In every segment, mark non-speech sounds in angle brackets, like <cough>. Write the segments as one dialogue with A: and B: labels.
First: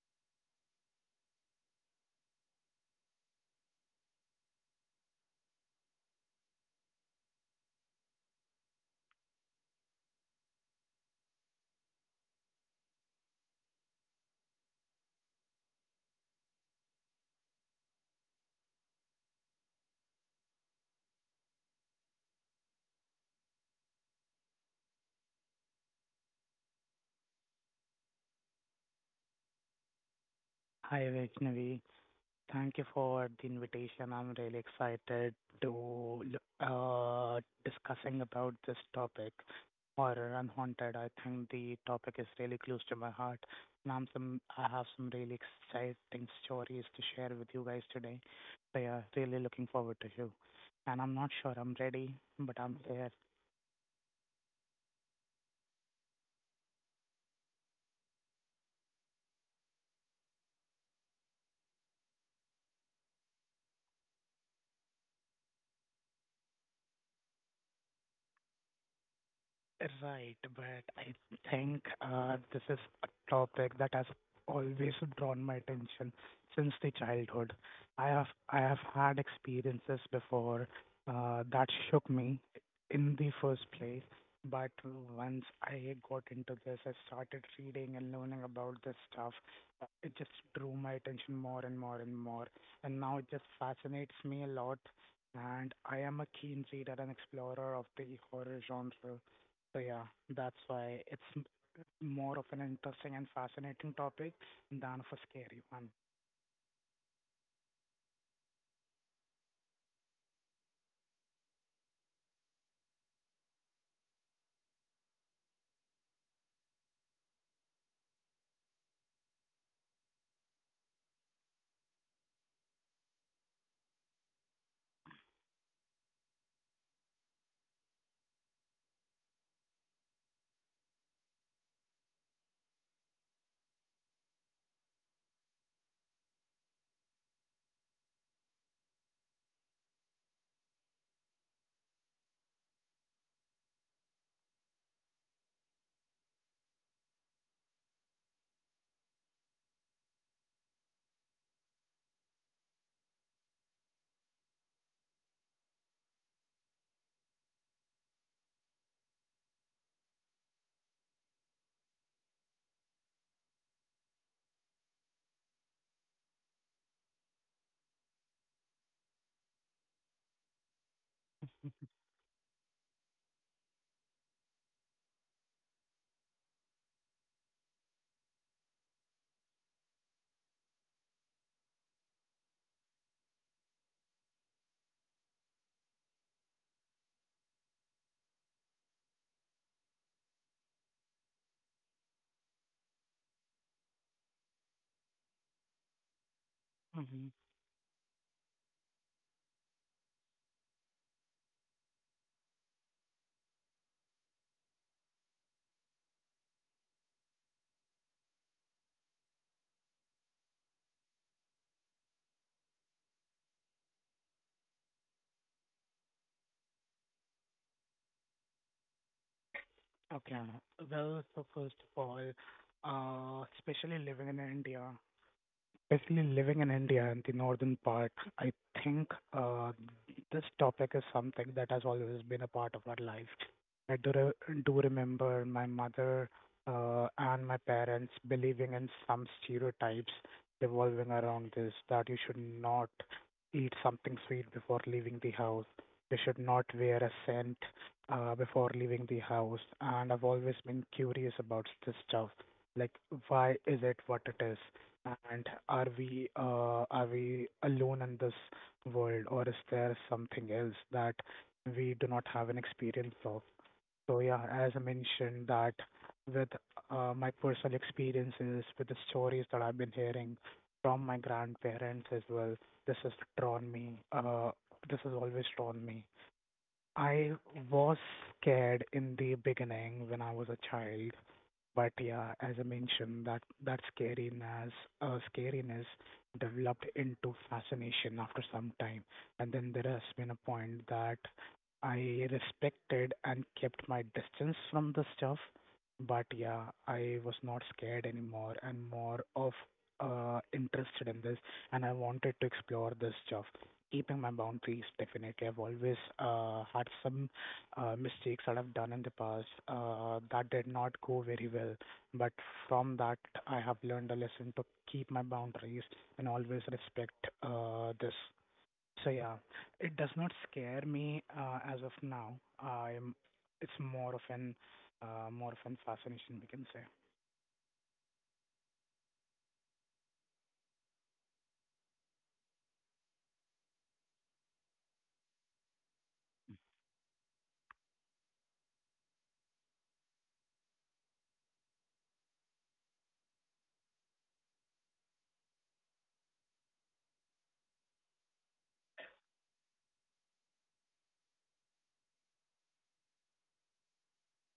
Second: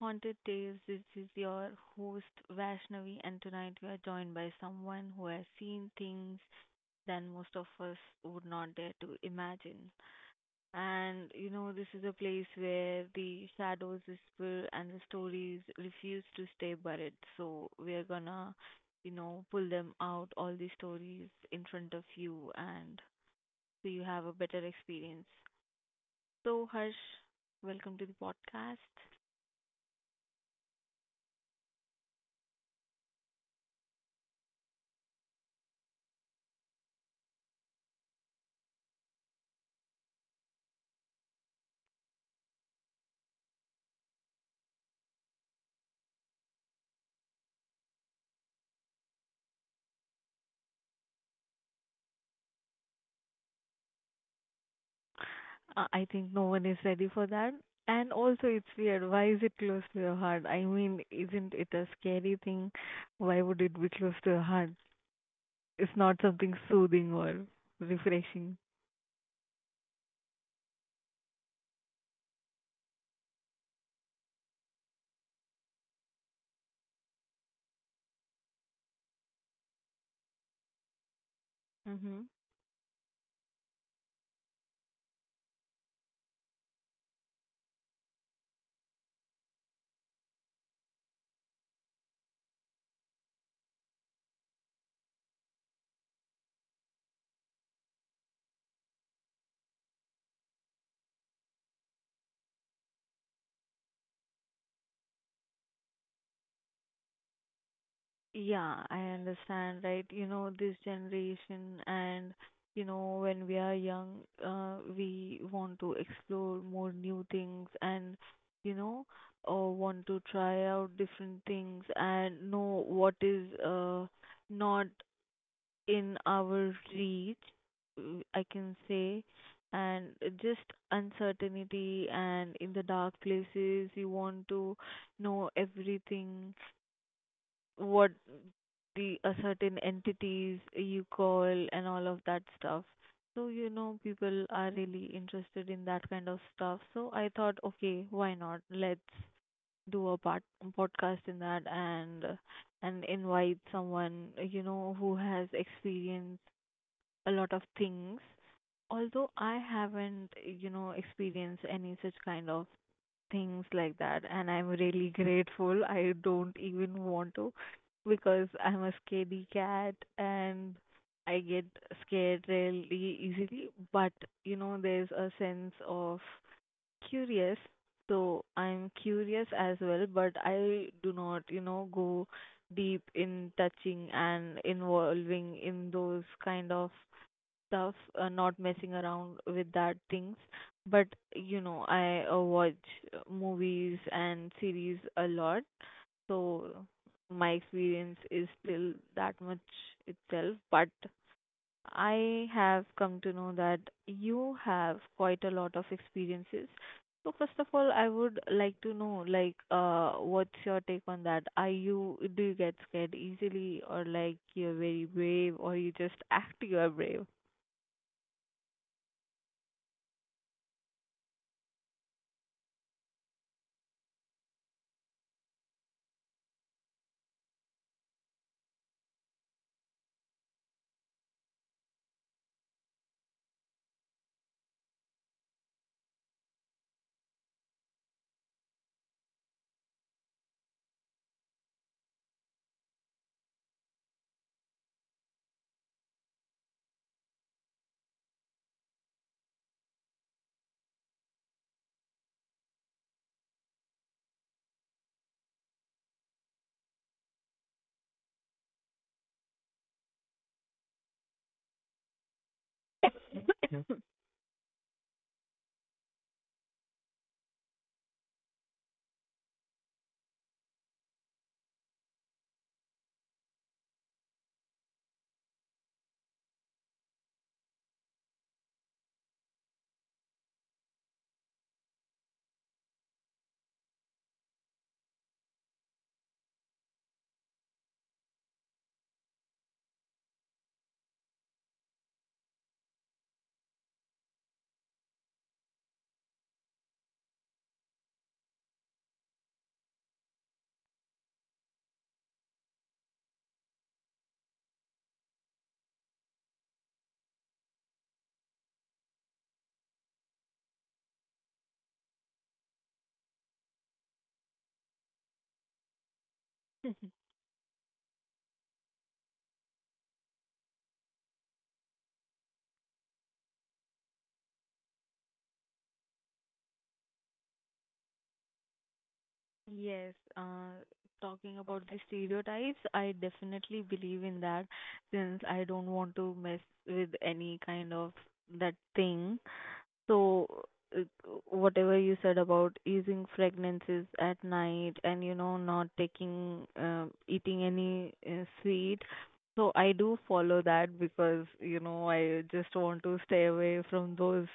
A: Haunted Tales. This is your host Vaishnavi, and tonight we are joined by someone who has seen things that most of us would not dare to imagine. And you know, this is a place where the shadows whisper and the stories refuse to stay buried. So we are gonna, pull them out, all the stories in front of you, and so you have a better experience. So Harsh, welcome to the podcast.
B: Hi, Vaishnavi. Thank you for the invitation. I'm really excited to uh, discussing about this topic, horror and haunted. I think the topic is really close to my heart, and I have some really exciting stories to share with you guys today. So yeah, really looking forward to you. And I'm not sure I'm ready, but I'm here.
A: I think no one is ready for that. And also, it's weird. Why is it close to your heart? I mean, isn't it a scary thing? Why would it be close to your heart? It's not something soothing or refreshing.
B: Right, but I think this is a topic that has always drawn my attention since the childhood. I have had experiences before that shook
A: Mm-hmm.
B: me in the first place, but once I got into this, I started reading and learning about this stuff, it just drew my attention more and more and more. And now it just fascinates me a lot. And I am a keen reader and explorer of the horror genre. So yeah, that's why it's more of an interesting and fascinating topic than of a scary one.
A: Yeah, I understand, right? You know, this generation and you know, when we are young, we want to explore more new things and you know, want to try out different things and know what is not in our reach, uh, I can say, and just uncertainty and in the dark places, you want to know everything what the certain entities you call and all of that stuff. So, you know, people are really interested in that kind of stuff. So I thought, okay, why not? Let's do a part podcast in that and invite someone, who has experienced a lot of things. Although I haven't, you know, experienced any such kind of things like that, and I'm really grateful. I don't even want to, because I'm a scaredy cat and I get scared really easily. But you know, there's a sense of curious, so I'm curious as well, but I do not, you know, go deep in touching and involving in those kind of stuff, not messing around with that things. But I watch movies and series a lot, so
B: hmm
A: my experience is still that much itself. But I have come to know that you have quite a lot of experiences. So first of all, I would like to know, like, what's your take on that? Are you do you get scared easily, or like you're very brave, or you just act you are brave?
B: Okay. Well, so first of all, especially living in India, basically, living in India and the northern part, I think uh, this topic is something that has always been a part of our life. I do remember my mother and my parents believing in some stereotypes revolving around this, that you should not eat something sweet before leaving the house, you should not wear a scent before leaving the house. And I've always been curious about this stuff, like, why is it what it is? And are we alone in this world, or is there something else that we do not have an experience of? So yeah,
A: <laughs>
B: as I mentioned, that with my personal experiences, with the stories that I've been hearing from my grandparents as well, this has drawn me. This has always drawn me. I was scared in the beginning when I was a child, but yeah, as I mentioned, that that scariness developed into fascination after some time, and then there has been a point that I respected and kept my distance from the stuff. But yeah, I was not scared anymore, and more of interested in this, and I wanted to explore this stuff. Keeping my boundaries, definitely. I've always had some mistakes that I've done in the past that did not go very well. But from that, I have learned a lesson to keep my boundaries and always respect this. So yeah, it does not scare me as of now. I'm. It's more of an fascination, we can say.
A: Yes, talking about the stereotypes, I definitely believe in that, since I don't want to mess with any kind of that thing. So, uh, whatever you said about using fragrances at night and you know, not taking, eating any sweet. So, I do follow that because you know, I just want to stay away from those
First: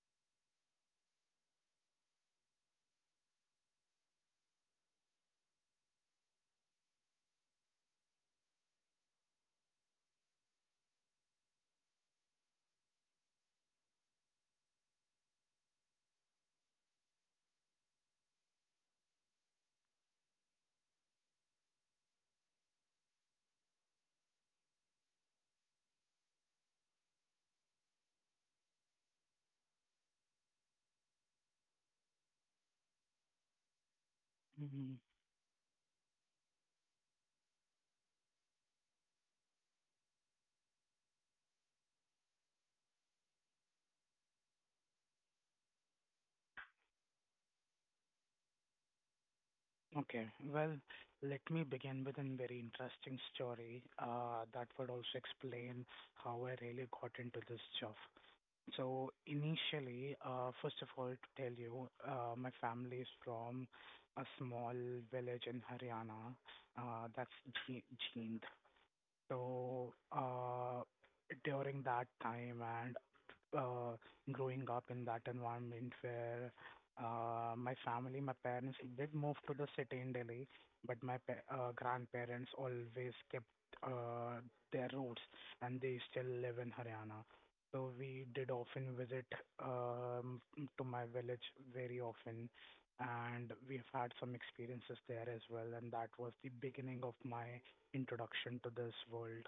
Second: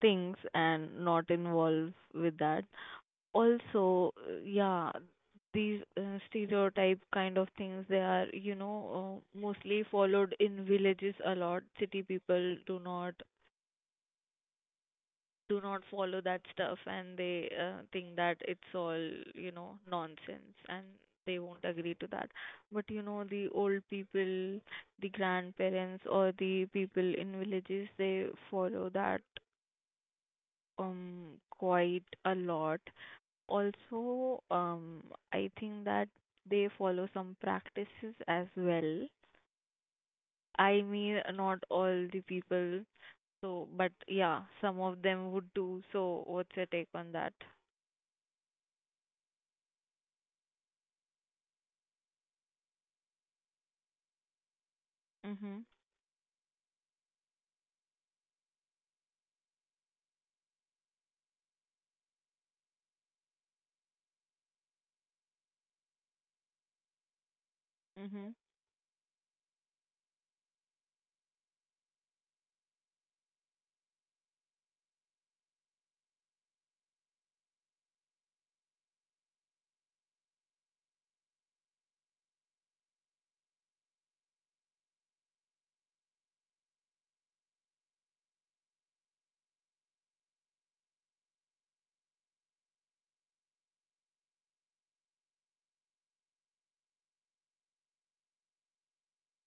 A: things and not involve with that. Also yeah, these stereotype kind of things, they are you know mostly followed in villages a lot. City people do not follow that stuff and they think that it's all you know nonsense and they won't agree to that. But you know, the old people, the grandparents or the people in villages, they follow that quite a lot. Also,
B: hmm
A: I think that they follow some practices as well. I mean, not all the people, so but yeah, some of them would do. So what's your take on that?
B: Okay, well, let me begin with a very interesting story that would also
A: Mhm.
B: explain how I really got into this job. So initially, first of all, to tell you, my family is from a small village in Haryana, that's Ji-
A: Mhm.
B: Jind. So during that time and uh, growing up in that environment where my family, my parents did move to the city in Delhi, but my grandparents always kept uh, their roots, and they still live in Haryana. So we did often visit um, to my village very often, and we've had some experiences there as well. And that was the beginning of my introduction to this world.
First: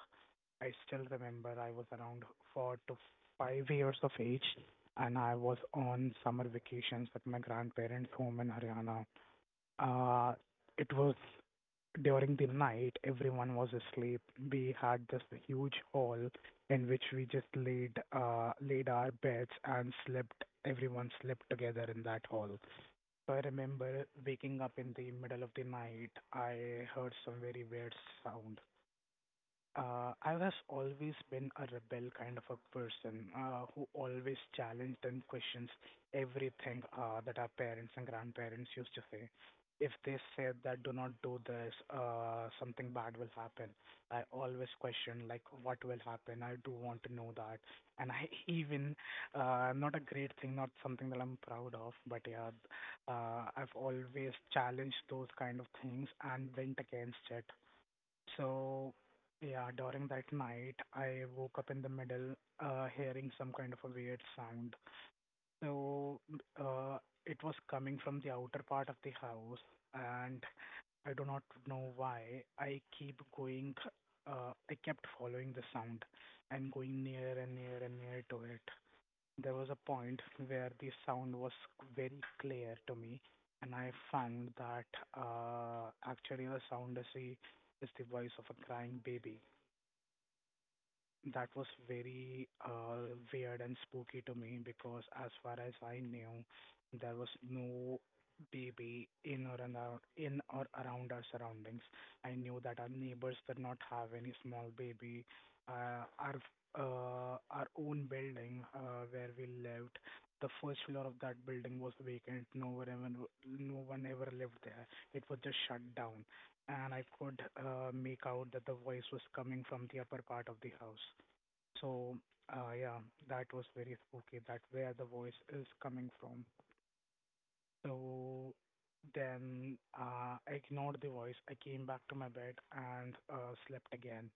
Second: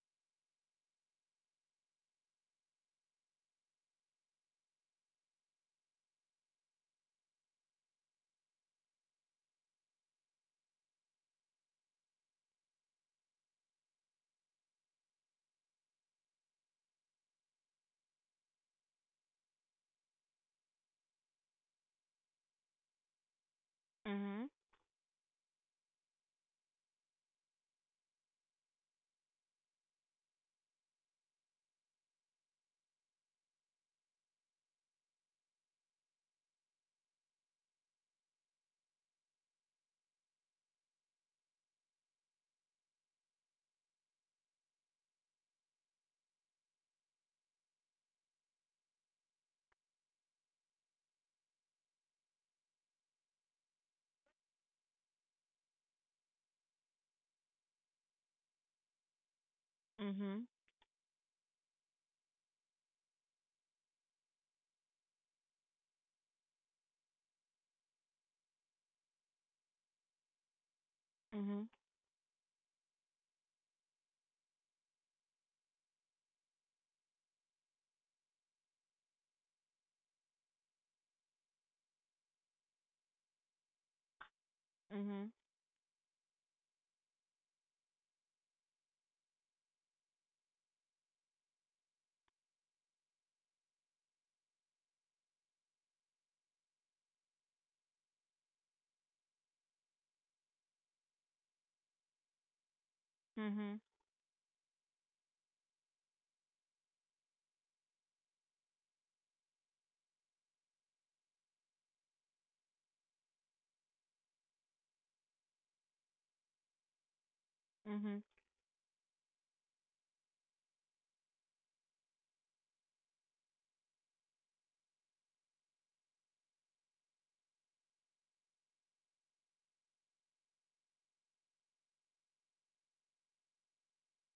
B: I still remember I was around 4 to 5 years of age, and I was on summer vacations at my grandparents' home in Haryana. Uh, it was during the night, everyone was asleep. We had this huge hall in which we just laid our beds and slept. Everyone slept together in that hall. So I remember
A: Mhm.
B: waking up in the middle of the night. I heard some very weird sound. I have always been a rebel kind of a person who always challenged and questions everything that our parents and grandparents used to say. If they said that do not do this, something bad will happen. I always question like what will happen. I do want to know that, and I <laughs> even, not a great thing, not something that I'm proud of, but yeah, I've always challenged those kind of things and went against it. So, yeah, during that night, I woke up in the middle, hearing some kind of a weird sound. So, uh, it was coming from the outer part of the house, and I do not
A: Mhm.
B: know why. I kept following the sound and going near and near and near to it. There was a point where the sound was very clear to me, and I found that
A: Mhm.
B: actually the sound is the voice of a crying baby. That was very weird and spooky to me because, as far as I knew, there was no baby in or around our surroundings. I knew that our neighbors did
A: Mhm.
B: not have any small baby. Uh, our our own building where we lived, the first floor of that building was vacant. No one ever lived there. It was just shut down, and I could
A: Mhm.
B: make out that the voice was coming from the upper part of the house. So, yeah, that was very spooky. That where the voice is coming from. So then I ignored the voice. I came back to my bed and slept again.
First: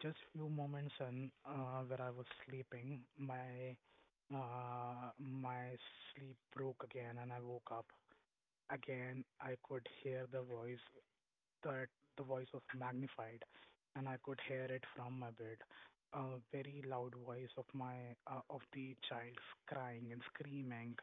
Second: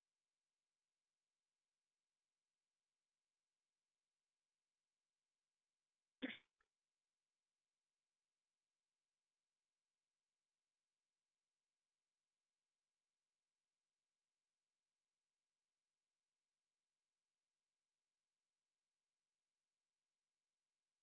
B: Just few moments in where I was sleeping, my sleep broke again and I woke up. Again, I could hear the voice that the voice was magnified, and I could hear it from my bed. A very loud voice of my of the child crying and screaming.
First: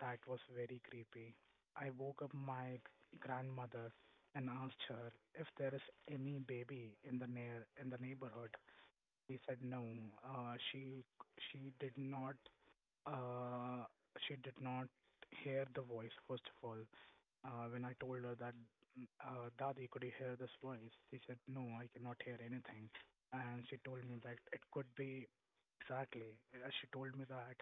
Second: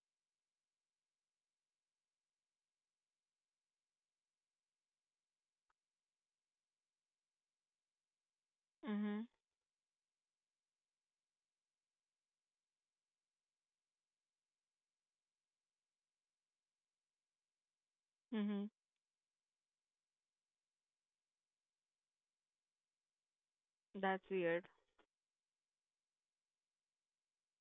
B: That was very creepy. I woke up my grandmother and asked her if there is any baby in the neighborhood.
A: Mhm. Mhm.
B: She said no. Uh, she she did not, uh, she did not hear the voice first of all. When I told her that,
A: Mhm.
B: Dadi, could you hear this voice? She said, no, I cannot hear anything. And she told me
A: That's
B: that it
A: weird.
B: could be exactly. She told me that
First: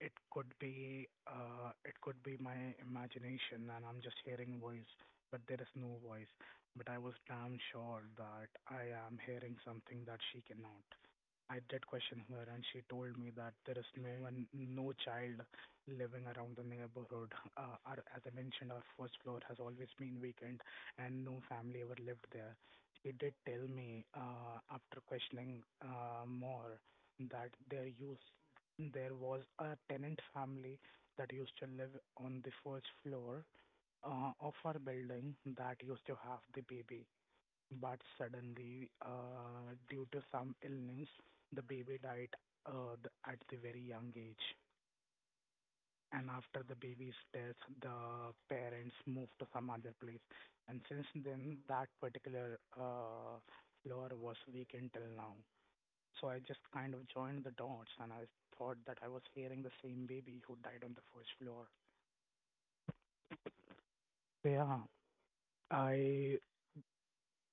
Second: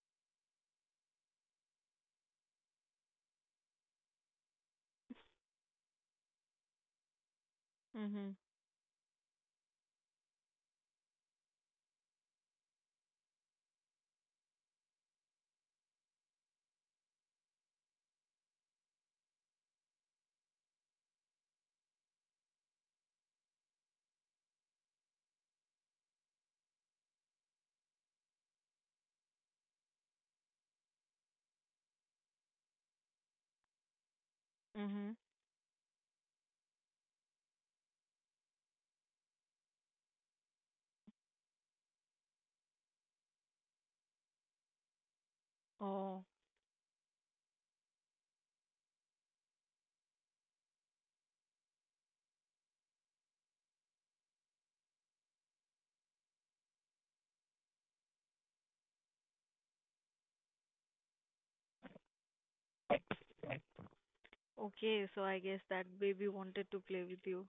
B: it could be my imagination, and I'm just hearing voice, but there is no voice. But I was damn sure
A: Mhm.
B: that I am hearing something that she cannot. I did question her, and she told me that there is no one, no child living around the neighborhood. As I mentioned, our first floor has always been vacant, and no family ever lived there. She did tell me after questioning more that there was a tenant family that used to live on the first floor of our
A: Mhm.
B: building that used to have the baby. But suddenly, due to some illness, the baby died, at the very young age.
A: Oh,
B: And after the baby's death, the parents moved to some other place. And since then, that particular floor was vacant till now. So I just kind of joined the dots and I thought that I was hearing the same baby who died on the first floor. So yeah,
A: okay. So I guess that baby
B: I
A: wanted to play with you.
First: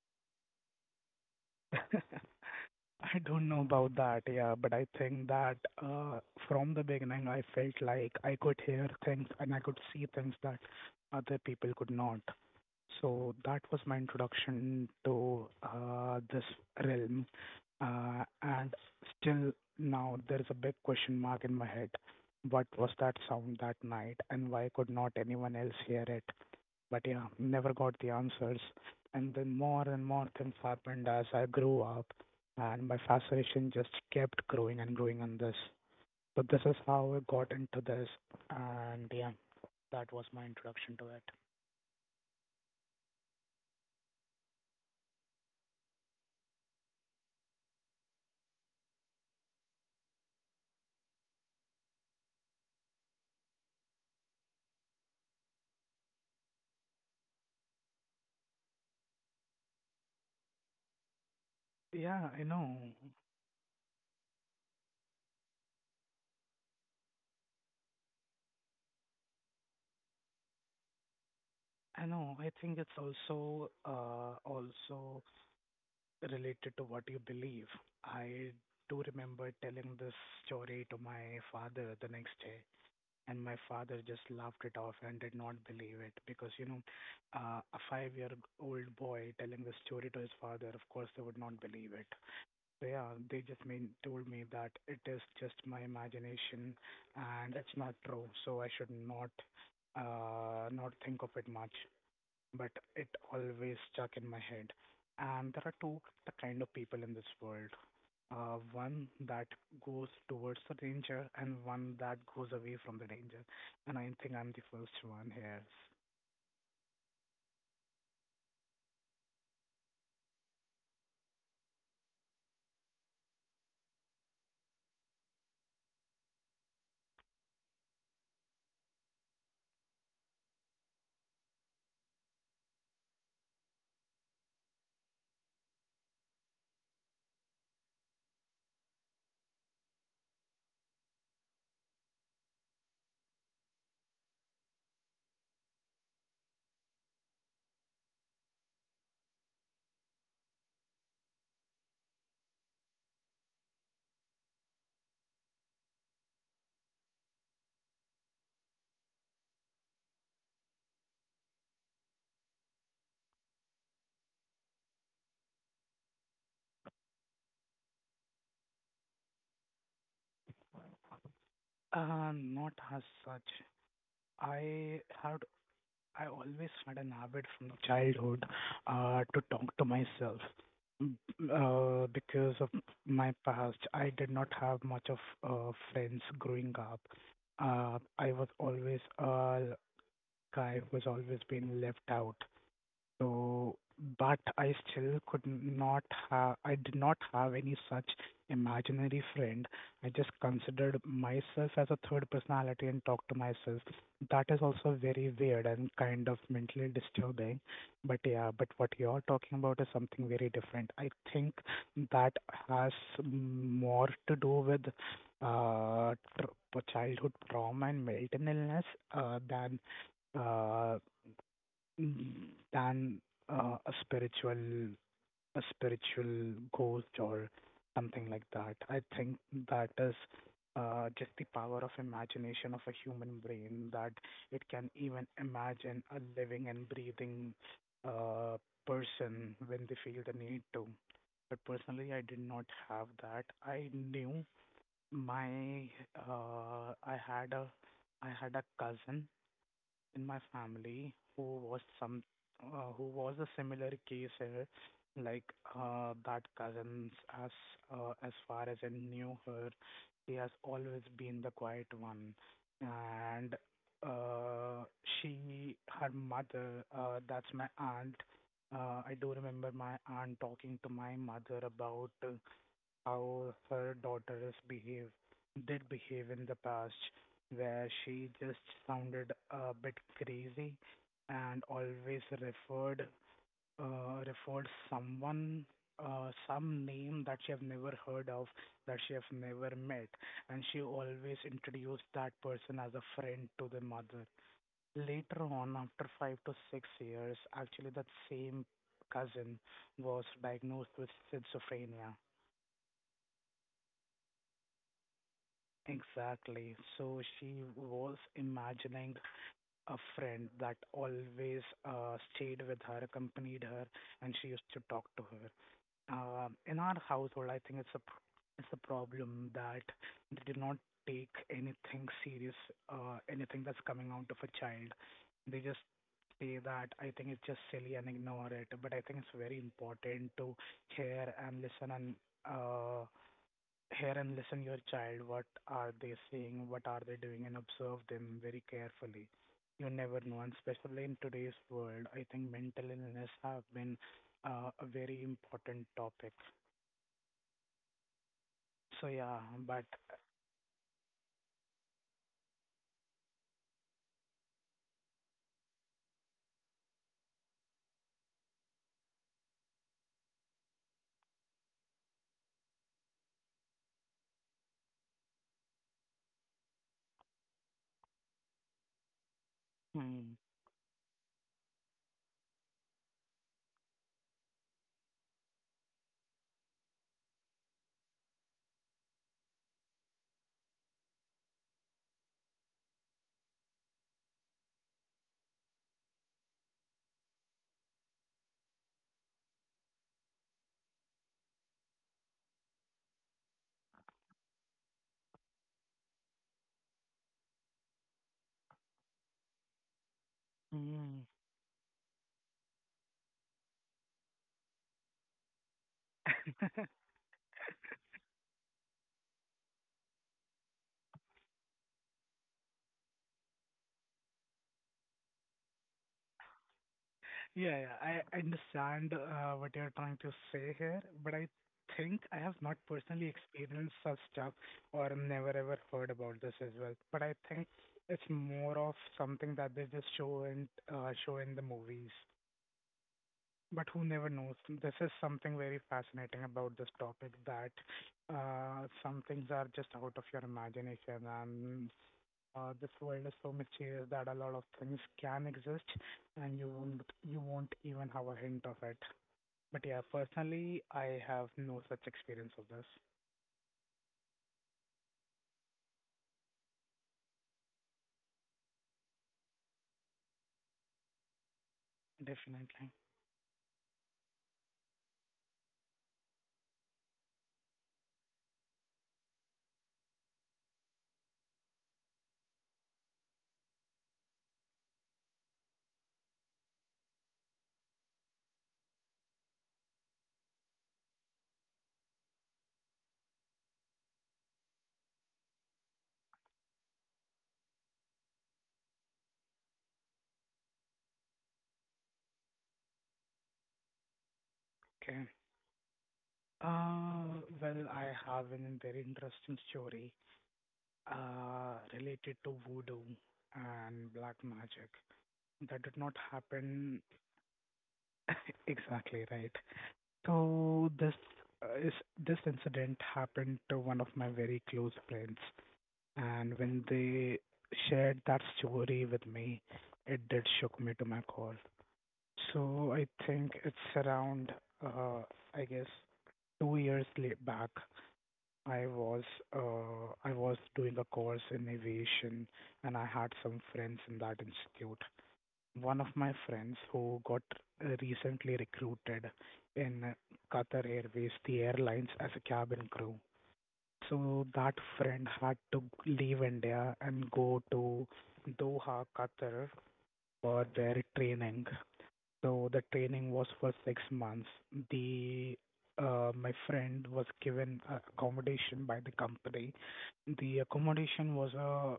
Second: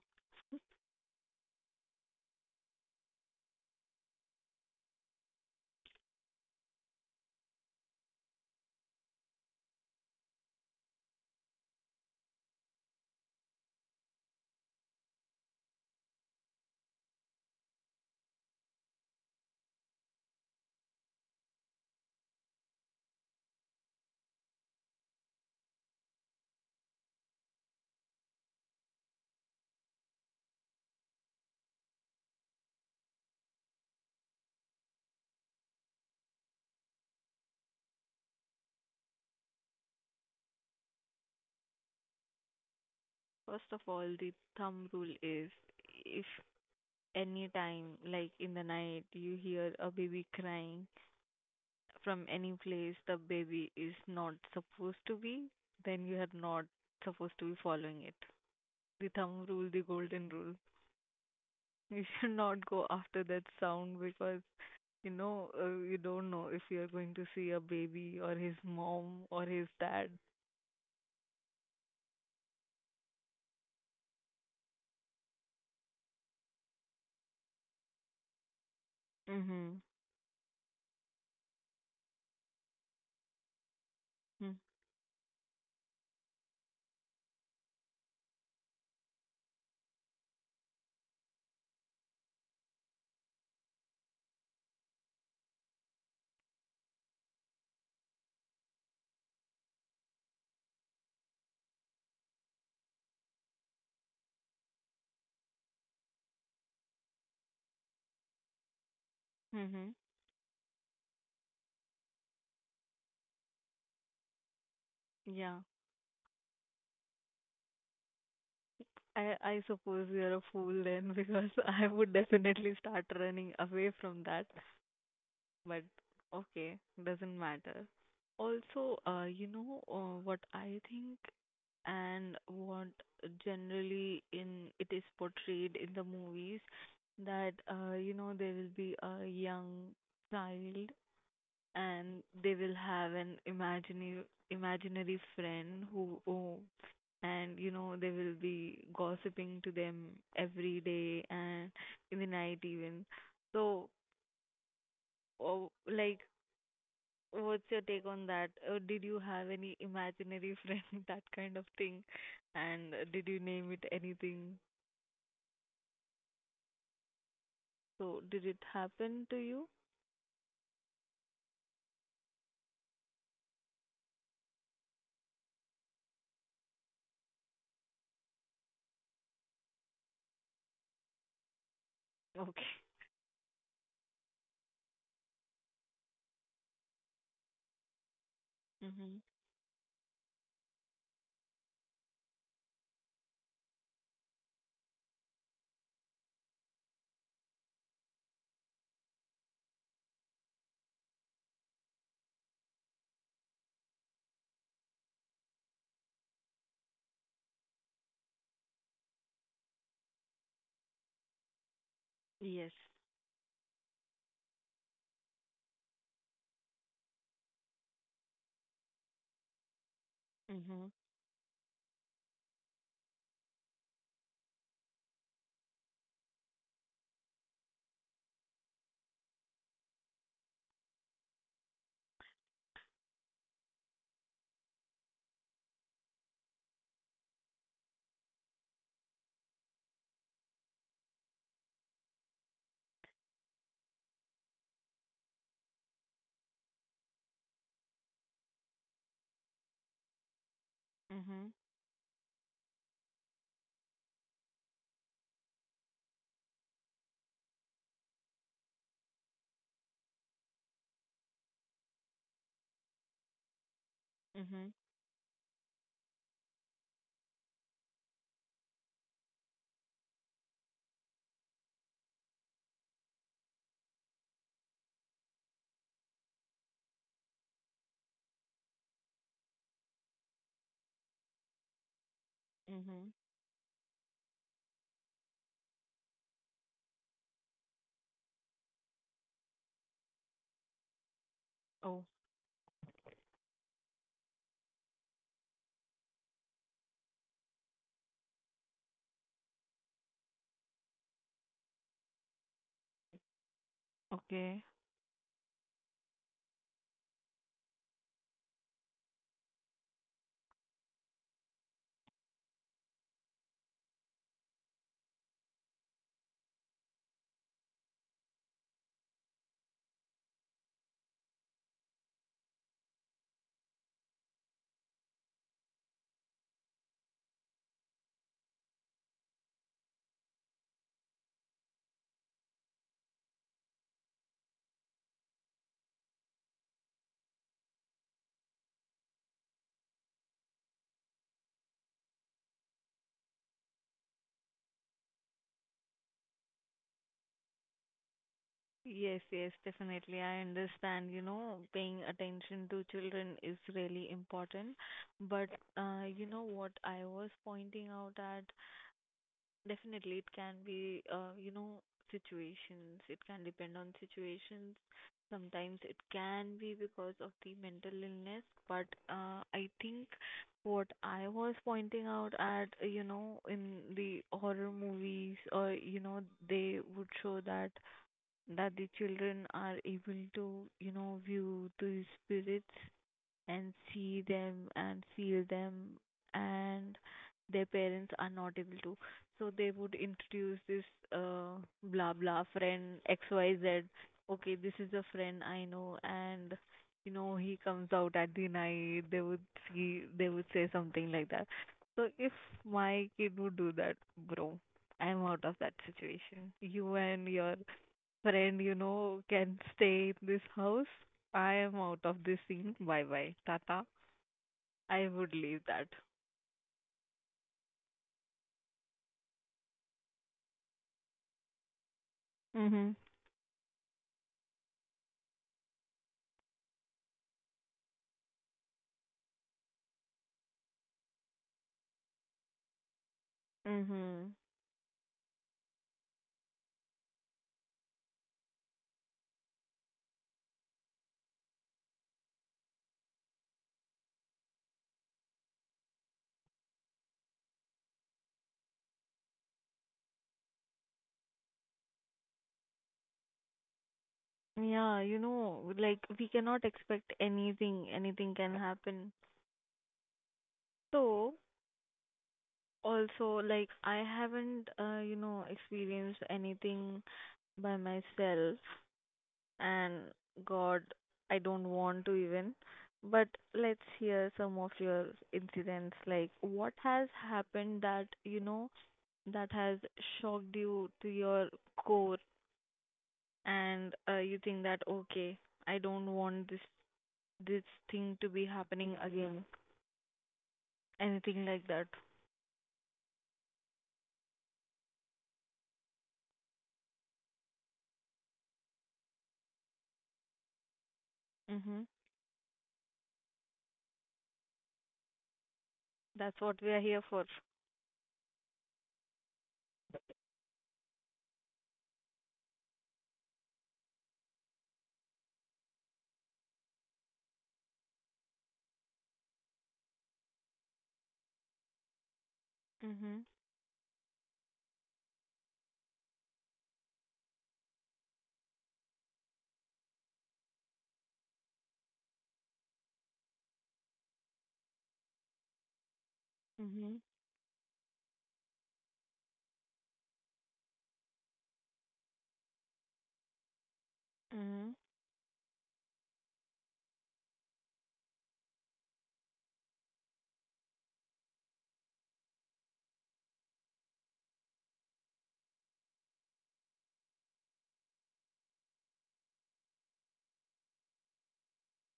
B: <laughs> I don't know about that, yeah, but I think that uh, from the beginning, I felt like I could hear things and I could see things that other people could not. So that was my introduction to this realm. And still now, there's a big question mark in my head. What was that sound that night, and why could not anyone else hear it? But yeah, never got the answers. And then more and more things happened as I grew up, and my fascination just kept growing and growing on this. So this is how I got into this, and yeah, that was my introduction to it.
A: First of all, the thumb rule is, if any time, like in the night, you hear a baby crying from any place the baby is not supposed to be, then you are not supposed to be following it. The thumb rule, the golden rule. <laughs> You should
B: Yeah, I
A: not go
B: know.
A: after that sound because you know you don't know if you are going to see a baby or his mom or his dad.
B: I know. I think it's also also related to what you believe. I do remember
A: Mhm.
B: telling this story to my father the next day, and my father just
A: Mhm.
B: laughed it off and did not believe it because, you know, a 5 year old boy telling the story to his father, of course, they would not believe it. So, yeah, told me that it is just my imagination and it's not true. So, I should not not think of it much, but it always stuck in my head. And there are two the kind of people in this world. One that
A: Mhm.
B: goes towards the danger and one that goes away from the danger. And I think I'm the first one
A: Yeah.
B: here.
A: I suppose you're a fool then, because <laughs> I would definitely start running away from that. But okay, doesn't matter. Also, what I think and what generally in it is portrayed in the movies, that you know there will be a young child, and they will have an imaginary friend who oh, and you know they will be gossiping to them every day and in the night even, so oh, like what's your take on that? Did you have any imaginary friend <laughs> that kind of thing, and did you name it anything? So did it happen to you?
B: Not as such. I had. I always had an habit from the childhood to talk to myself. Because
A: Okay.
B: of my past, I did not have much of friends growing up. Uh, I was always
A: Mhm.
B: a guy who's always been left out. So, but I still could not I did not have any such imaginary friend. I just considered myself as a third personality and talked to myself. That is also very weird and kind of mentally disturbing. But yeah, but what you're talking about is something very different. I think that
A: Yes.
B: has more to do with childhood trauma and mental illness uh, than.
A: Mhm.
B: uh, than a spiritual ghost or something like that. I think that is just the power of imagination of a human brain that it can even imagine a living and breathing uh, person when they feel the need to. But personally, I did not have that. I knew my uh, I had a I had a cousin in my family
A: Mhm.
B: who was some who was a similar case here, like that cousins as as far as I knew her, she has always been the quiet one, and
A: Mhm.
B: uh, she her mother, that's my aunt. I do remember my aunt talking to my mother about how her daughters behave did behave in the past, where she just sounded a bit crazy and always referred
A: Mhm.
B: referred someone, some name that she have never heard of, that she have never met, and she always
A: Oh.
B: introduced that person as a friend to the mother. Later on, after 5 to 6 years, actually that same cousin was diagnosed with schizophrenia.
A: Okay.
B: Exactly. So she was imagining a friend that always stayed with her, accompanied her, and she used to talk to her. In our household, I think it's a it's a problem that they do not take anything serious, anything that's coming out of a child. They just say that I think it's just silly and ignore it. But I think it's very important to hear and listen and uh, hear and listen your child, what are they saying, what are they doing, and observe them very carefully. You never know, and especially in today's world, I think mental illness have been a very important topic. So
A: Yes,
B: yeah,
A: yes,
B: but
A: definitely. I understand, you know, paying attention to children is really important. But you know what I was pointing out at? Definitely it can be, situations. It can depend on situations. Sometimes it can be because of the mental illness. But I think
B: mm,
A: what I was pointing out at, you know, in the horror movies, or you know, they would show that that the children are able to, you know, view the spirits and see them and feel them, and their parents are not able to. So they would introduce this uh, blah blah friend XYZ. Okay, this is a friend I know, and you know, he comes out at the night. They would see, they would say something like
B: mm.
A: that. So if my kid would do that, bro, I'm out of that situation. You
B: <laughs>
A: and your friend, you know, can stay in this house. I am out of this scene. Bye bye. Tata. I would leave that.
B: Yeah, yeah, I understand what you're trying to say here, but I think I have not
A: Mhm.
B: personally experienced such stuff or never ever heard about this as well. But I think it's more of something that they just show and show in the movies. But who never
A: Mhm.
B: knows? This is something very fascinating about this topic that some things are just out of your imagination, and this world is so mysterious that a lot of things can exist, and you won't even have a hint of it. But yeah, personally, I have no such experience of this.
A: Yeah, you know, like we cannot expect anything. Anything can happen. So
B: Definitely.
A: also, like I haven't, you know, experienced anything by myself. And God, I don't want to even. But let's hear some of your incidents. Like, what has happened that, you know, that has shocked you to your core, and you think that, okay, I don't want this thing to be happening again. Anything like that.
B: Okay. Well, I have a very interesting story
A: Mm-hmm.
B: related to voodoo and black magic. That did not
A: That's
B: happen.
A: what we are here for.
B: <laughs> Exactly, right. So uh, is this incident happened to one of my very close friends, and when they shared that story with me, it did shook me to my core. So I
A: Mm-hmm.
B: think it's around, uh, I guess, back. I was I was doing a course in aviation, and I had some friends in that institute. One of my friends
A: Mm-hmm.
B: who got recently recruited in Qatar Airways, the airlines, as a cabin crew. So
A: Mm-hmm.
B: that friend had to leave India and go to Doha, Qatar for their training. So the training was for 6 months. The My friend was given accommodation by the company. The accommodation was a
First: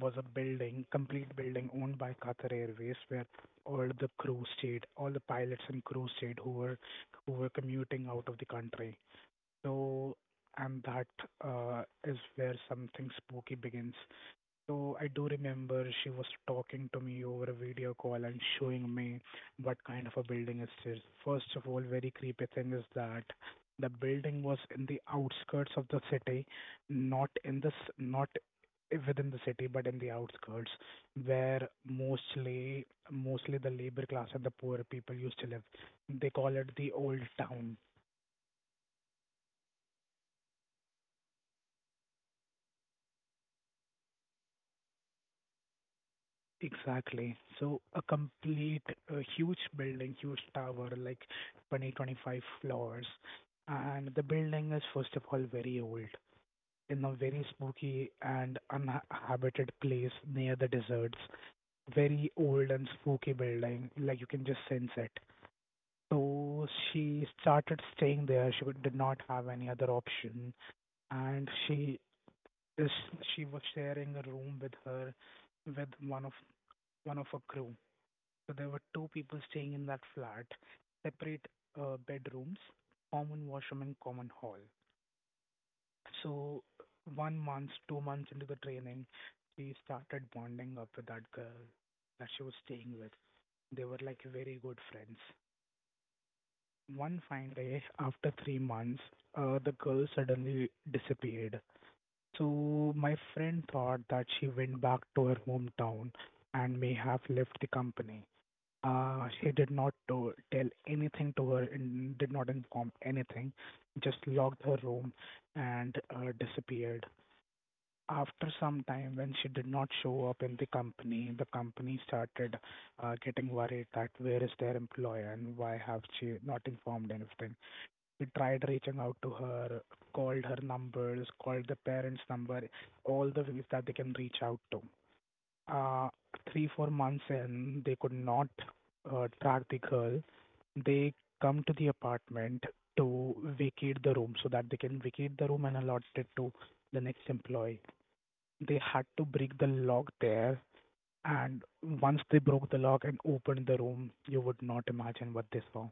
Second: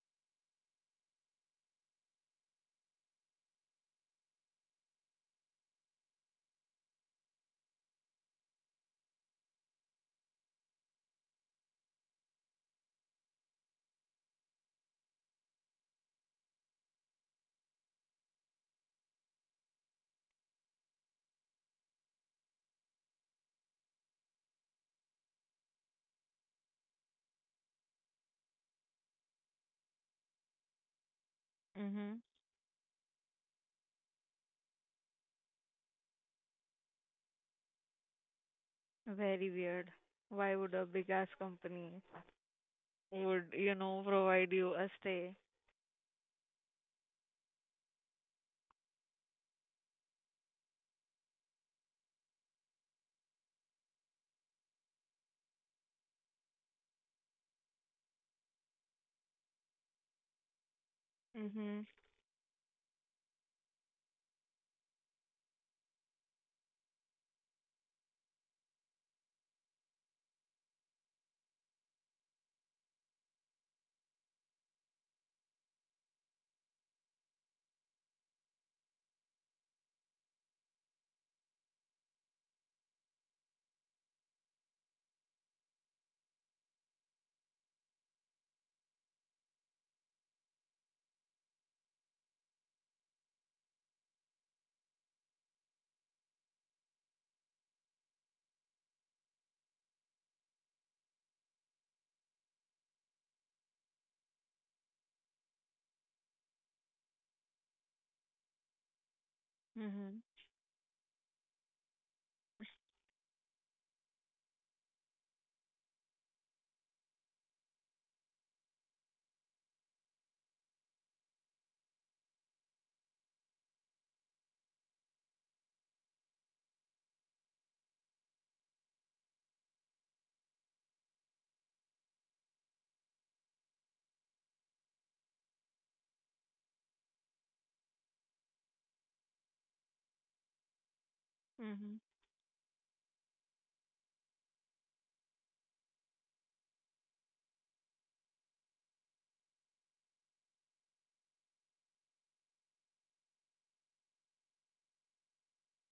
B: building, complete building owned by Qatar Airways, where all the crew stayed, all the pilots and crew stayed who were commuting out of the country. So, and that is where something spooky begins. So I do remember she was talking to me over a video call and showing me what kind of a building it is. First of all, very creepy thing is that the building was in the outskirts of the city, not in this, not within the city, but in the outskirts, where
A: Mm-hmm.
B: mostly the labor class and the poor people used to live. They call it the old town.
A: Very weird. Why would a big ass company would, you know, provide you a stay.
B: Exactly. So a huge building, huge tower, like 20, 25 floors. And the building is, first of all, very old, in a very spooky and uninhabited place near the deserts.
A: Mhm.
B: Very old and spooky building, like you can just sense it. So she started staying there. Did not have any other option. And is, she was sharing a room with her, with one of her crew. So there were 2 people staying in that flat, separate bedrooms, common washroom and common hall. So 1 month, 2 months into the training, she started bonding up with that girl that she was staying with. They were like very good friends. One fine day, after 3 months, the girl suddenly disappeared. So my friend thought that she went back to her hometown and may have left the company. He did not
A: Mhm.
B: to, tell anything to her and did not inform anything, just locked her room and disappeared. After some time, when she did not show up in the company started getting worried that where is their employer and why have she not informed anything. We tried reaching out to her, called her numbers, called the parents' number, all the ways that they can reach out to uh, 3, 4 months, and they could not track the girl. They come to the
A: Mhm.
B: apartment to vacate the room so that they can vacate the room and allot it to the next employee. They had to break the lock there, and once they broke the lock and opened the room, you would not imagine what they saw.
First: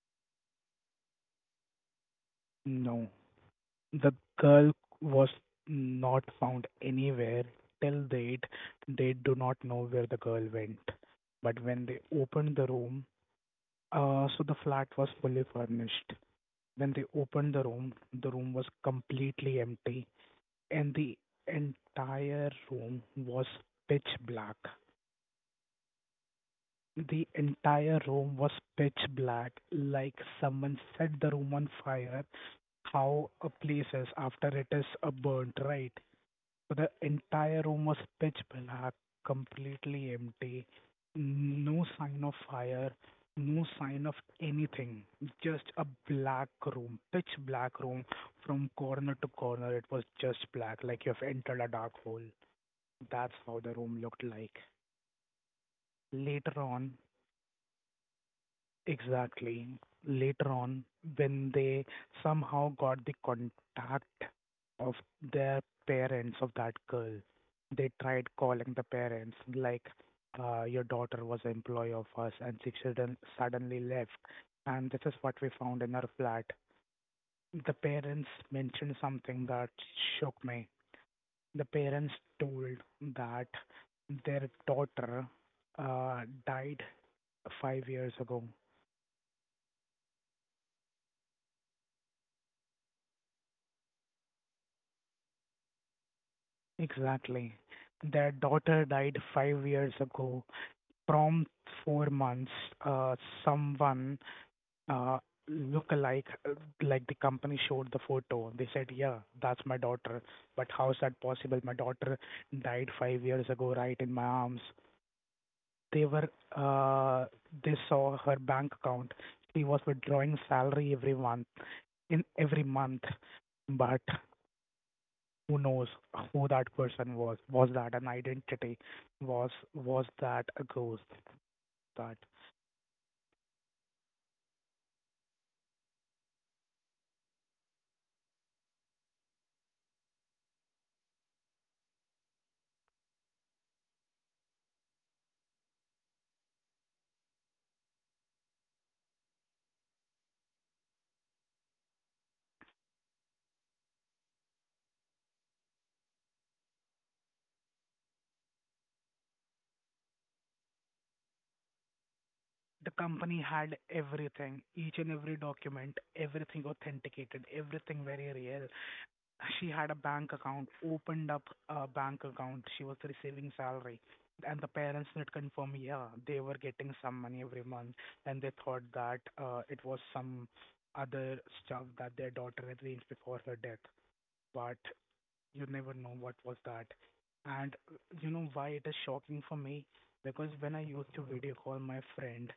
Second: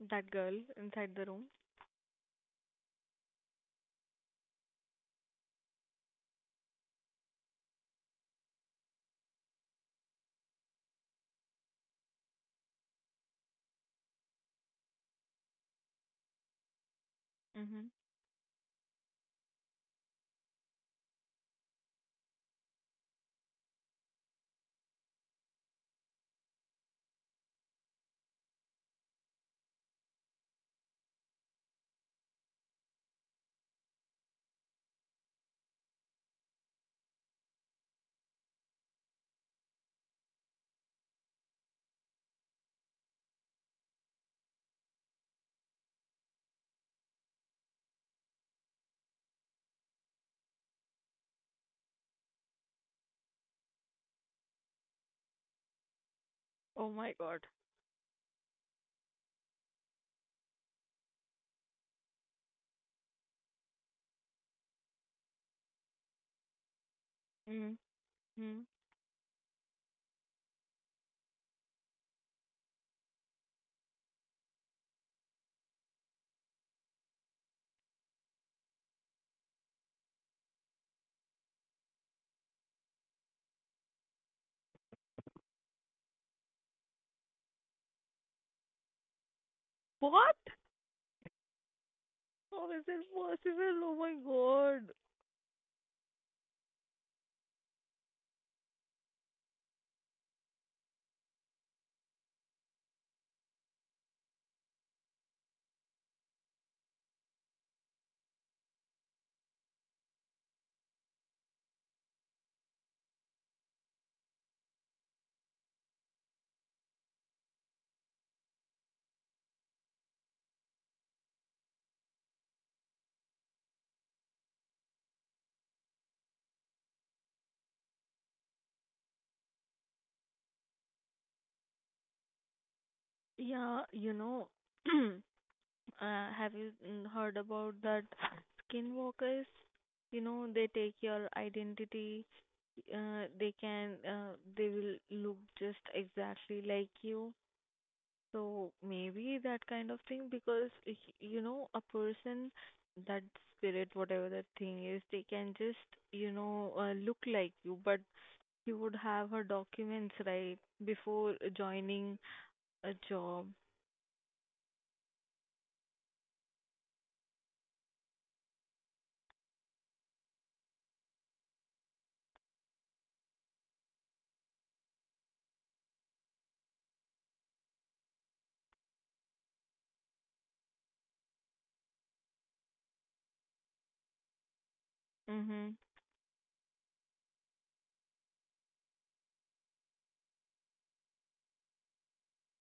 A: That girl inside the room.
B: No, the girl was not found anywhere. Till date, they do not know where the girl went. But when they opened the room, so the flat was fully furnished. When they opened
A: Mhm.
B: the room was completely empty, and the entire room was pitch black. The entire room was pitch black, like someone set the room on fire. How a place is after it is burnt, right? So the entire room was pitch black, completely empty, no sign of fire, no sign of anything, just a black room, pitch black room from corner to corner. It was just black, like you've entered a dark hole. That's how the room looked like. Later
A: Oh
B: on,
A: my god.
B: exactly. Later on, when they somehow got the contact of their parents of that girl,
A: Mhm.
B: they tried
A: Mhm.
B: calling the parents like, your daughter was an employee of us and she suddenly left. And this is what we found in her flat. The parents mentioned something that shook me. The parents told that their daughter uh, died 5 years ago.
A: What? How is it possible? Oh my god.
B: Exactly. Their daughter died 5 years ago from 4 months. Uh, someone uh, look-alike, like the company showed the photo. They said, "Yeah, that's my daughter. But how's that possible? My daughter died 5 years ago, right in my arms." They were. Uh, they saw her bank account. She was withdrawing salary every month, in every month. But who knows who that person was? Was that an identity? Was that a ghost? That
A: Yeah, you know, <clears throat> uh, have you heard about that skinwalkers? You know, they take your identity. They can, they will look just exactly like you. So maybe that kind of thing, because you know a person, that spirit whatever that thing is, they can just you know look like you, but you would have her documents, right, before joining a
B: the company
A: job.
B: had everything, each and every document, everything authenticated, everything very real. She had a bank account opened up, a bank account. She was receiving salary, and the parents did confirm, yeah, they were getting some money every month, and they thought that it was some other stuff that their daughter had arranged before her death. But you
A: Mhm.
B: never know what was that. And you know why it is shocking for me? Because when I used to video call my friend,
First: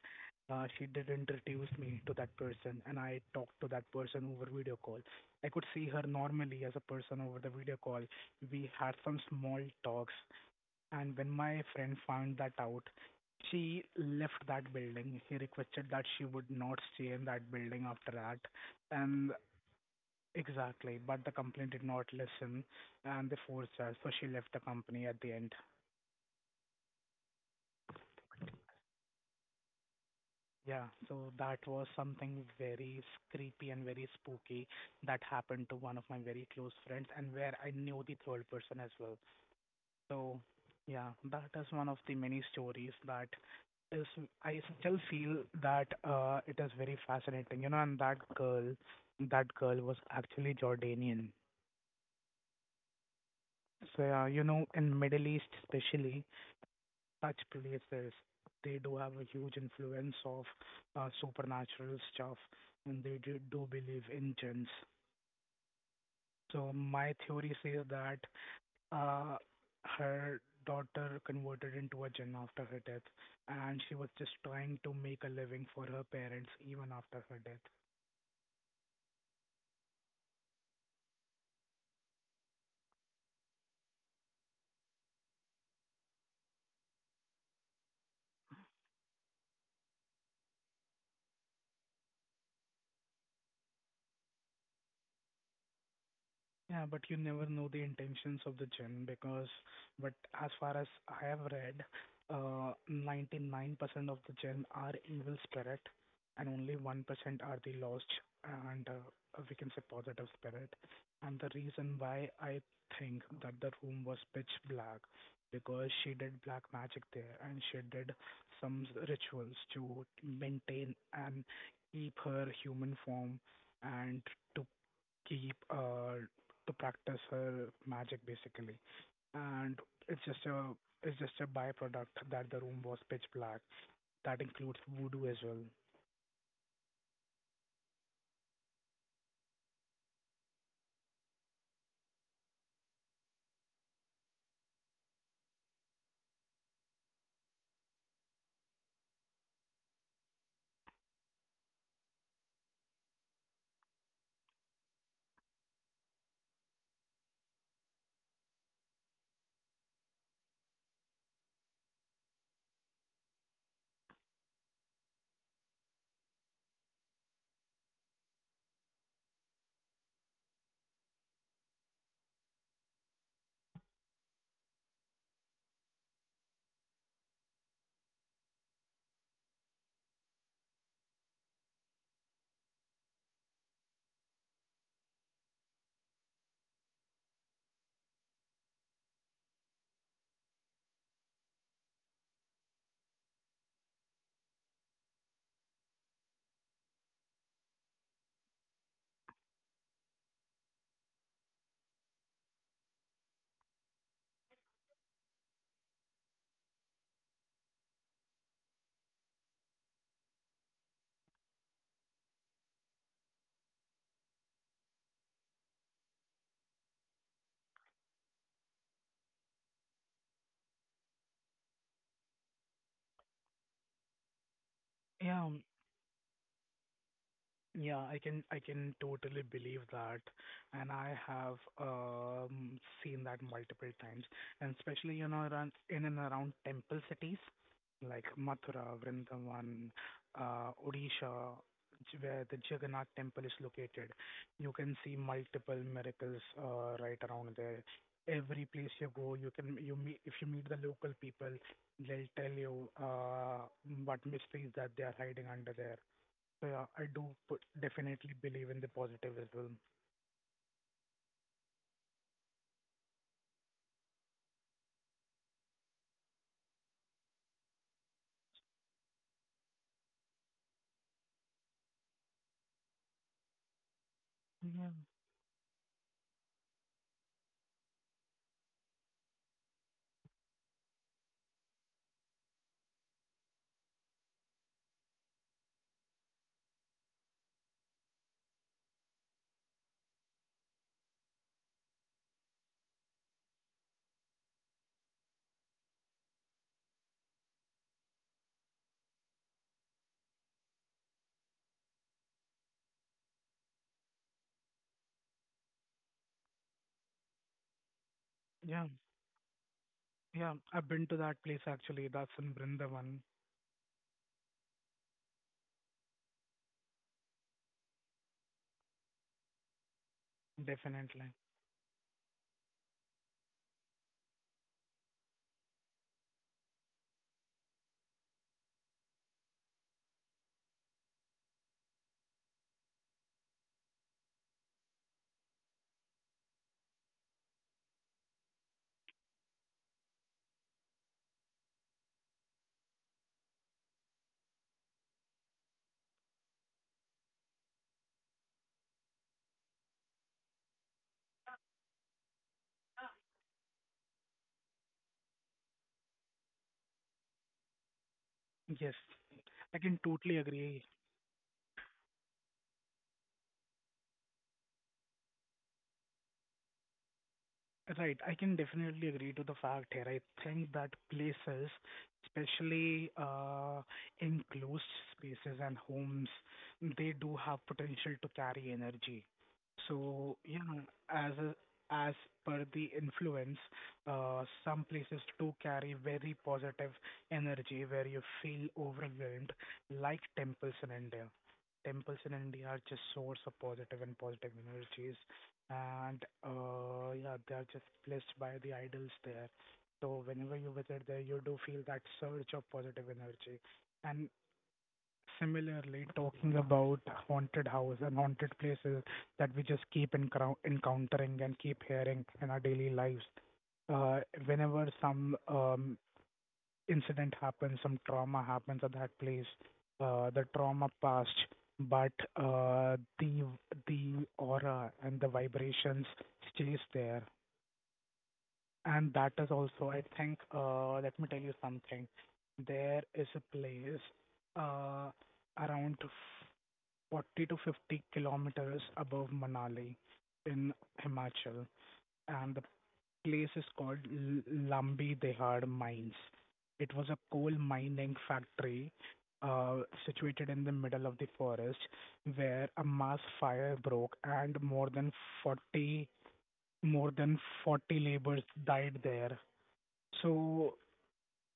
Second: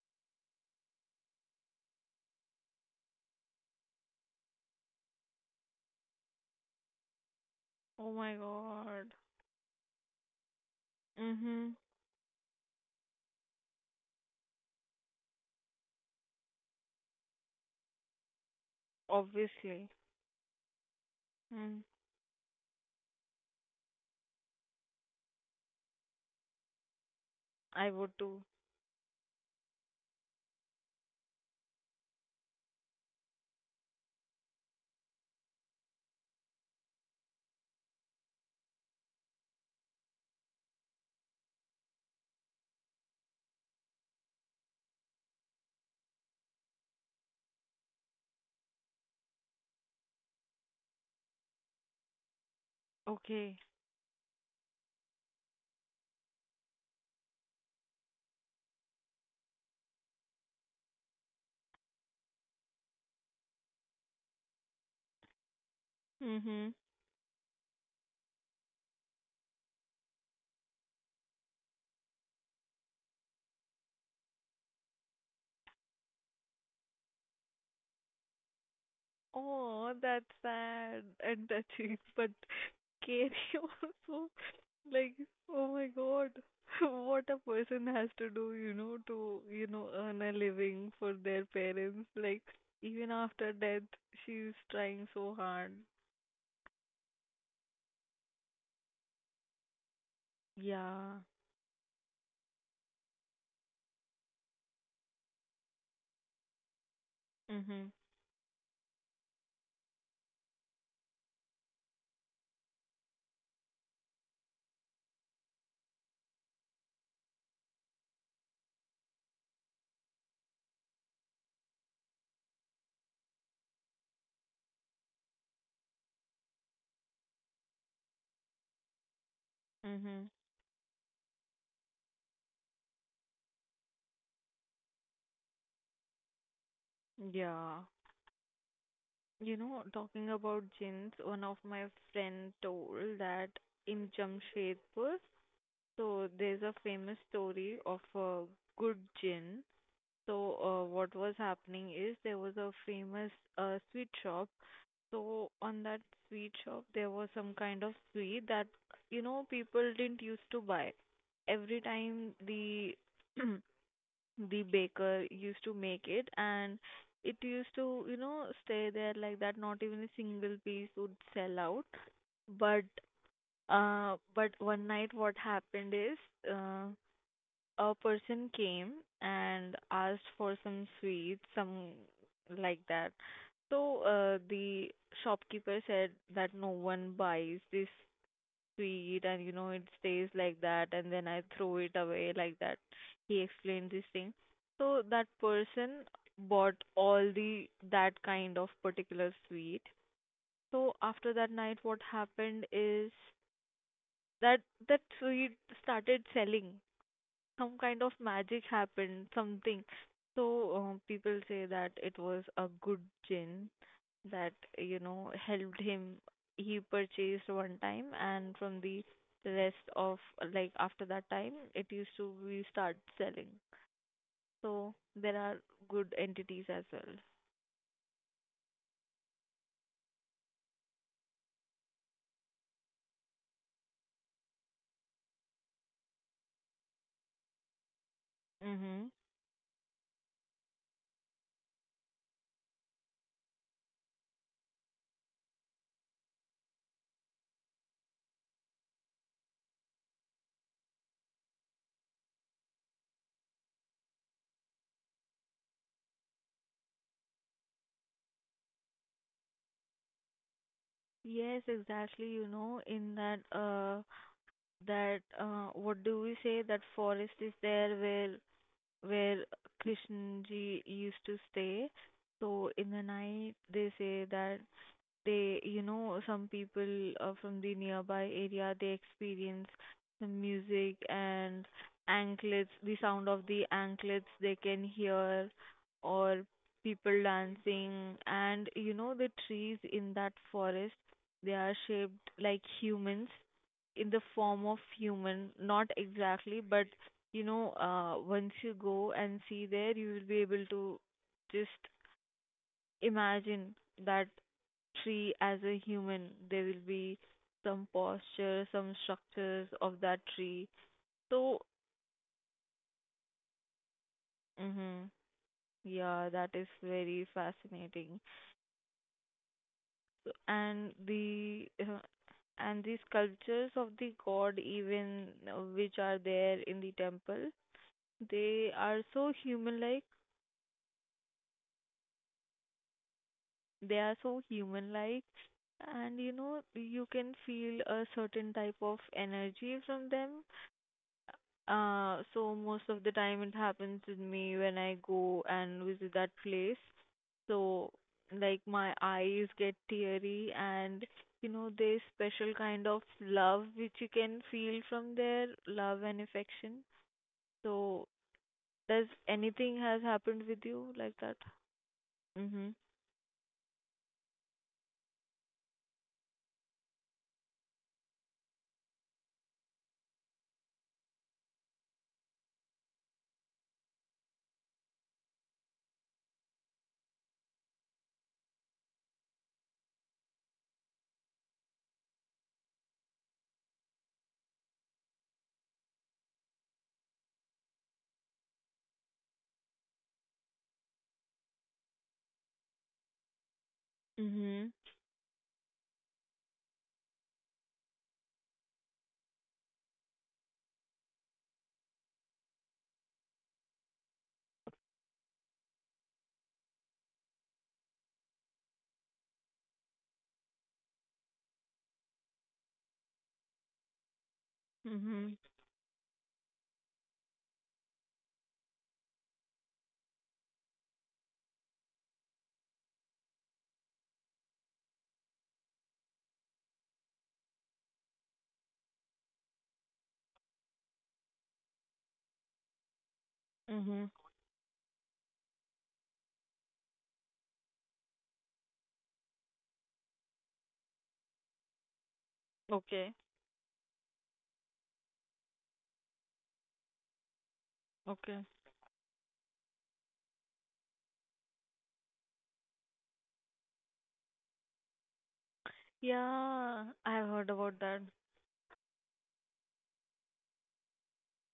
B: she did introduce me to that person, and I talked to that person over video call. I could see her normally as a person over the video call.
A: Oh my
B: We had
A: god.
B: some small talks, and when my
A: Mhm.
B: friend found that out, she left that building. She requested that she would not stay in that building after that, and
A: Obviously.
B: exactly, but the company did
A: Mm.
B: not listen and they forced her, so she left the company at the end.
A: I would too.
B: Yeah, so that was something very creepy and very spooky that happened to one of my very close friends and where I knew the third person as well. So, yeah, that is one of the many stories that is, I still feel that it is very fascinating, you know, and that girl was actually Jordanian.
A: Okay.
B: So, yeah, you know, in Middle East especially, such places. They do have a huge influence of supernatural stuff, and they do, do believe in jinns. So
A: Mhm.
B: my theory says that uh, her daughter converted into a jinn after her death, and she was just trying to make a living for her parents even after her death.
A: Oh, that's sad and touching, but Katie also, like, oh my God, <laughs> what a person has to do, you know, to, you know, earn a living for their parents. Like, even after death, she's trying so hard.
B: Yeah, but you never know the intentions of the gym but as far as
A: Yeah.
B: I have read, 99% of the gym are evil spirit, and only 1% are the
A: Mhm.
B: lost, and we can say positive spirit. And the reason why I think that the room was pitch black, because she did black magic there, and she did some rituals to maintain and keep her human form, and to keep uh, to practice her magic basically, and it's
A: Mhm.
B: just a it's just a byproduct that the room was pitch black. That includes voodoo as well.
A: Yeah. You know, talking about jinns, one of my friend told that in Jamshedpur, so there's a famous story of a good gin. So what was happening is there was a famous sweet shop. So on that sweet shop there was some kind of sweet that you know people didn't used to buy. Every time the <clears throat> the baker used to make it and it used to you know stay there like that. Not even a single piece would sell out. But but one night what happened is uh, a person came and asked for some sweets, some like that. So the shopkeeper said that no one buys this sweet and you know it stays like that and then I throw it away like that. He explained this thing. So that person bought all the that kind of particular sweet. So after that night what happened is that that sweet started selling, some kind of magic happened, something. So people say that it was a good gin that you know helped him. He purchased one time, and from the rest of, like after that time, it used to be start selling. So there
B: Yeah, um,
A: are good entities as well.
B: Yeah, I can totally believe that, and I have seen that multiple times, and especially around in and around temple cities like Mathura,
A: Mm-hmm.
B: Vrindavan, Odisha, where the Jagannath temple is located. You can see multiple miracles right around there. Every place you go, you can you meet if you meet the local people, they'll tell you what mysteries that they are hiding under there. So yeah, I do definitely believe in the positive as well.
A: Yes, exactly. You know, in that what do we say that forest is there where where Krishna ji used to stay. So in the night, they say that
B: Yeah,
A: they you know some people from the nearby area they experience the music and anklets, the sound of the anklets they can hear, or people dancing, and you know the trees in that forest, they are shaped like humans, in the form of human, not exactly, but you know once you go and see there you will be able to just imagine that tree as a human, there will be some posture,
B: yeah,
A: some structures of that
B: yeah,
A: tree.
B: I've been to that
A: So,
B: place actually. That's in Brindavan,
A: hmm, yeah, that is very fascinating. So,
B: definitely.
A: and the sculptures of the god, even which are there in the temple, they are so human-like. They are so human-like, and you know, you can feel a certain type of energy from them. So most of the time it happens with me when I go and visit that place. So like my eyes get teary, and you know there's special kind of love which you can feel from there, love and affection. So
B: Yes,
A: does
B: I
A: anything
B: can
A: has
B: totally
A: happened with
B: agree.
A: you like that? Mhm.
B: Right, I can definitely agree to the fact here. I think that places, especially enclosed spaces and homes, they do have potential to carry energy. So, as a, as per the influence, some places do carry very positive energy where you feel overwhelmed, like temples in India. Temples in India are just source of positive and positive
A: Mhm.
B: energies, and yeah, they are just blessed by the idols there. So whenever you visit there, you do feel that surge of positive energy. And similarly, talking about haunted house and haunted places that we just keep encountering and keep hearing in our daily lives. Uh, Whenever
A: Mhm.
B: some incident happens, some trauma happens at that place, the trauma passed, but the aura and the vibrations stays there. And that is also, I think, let me tell you something. There is a place
A: Mhm.
B: uh, around 40 to 50 kilometers above Manali in Himachal, and the
A: Okay.
B: place is called Lambi Dehad Mines. It was a coal mining
A: Okay.
B: factory uh, situated in the middle of the forest, where a mass fire broke and more than 40
A: Yeah,
B: more
A: I've
B: than
A: heard about
B: 40
A: that.
B: laborers died there. So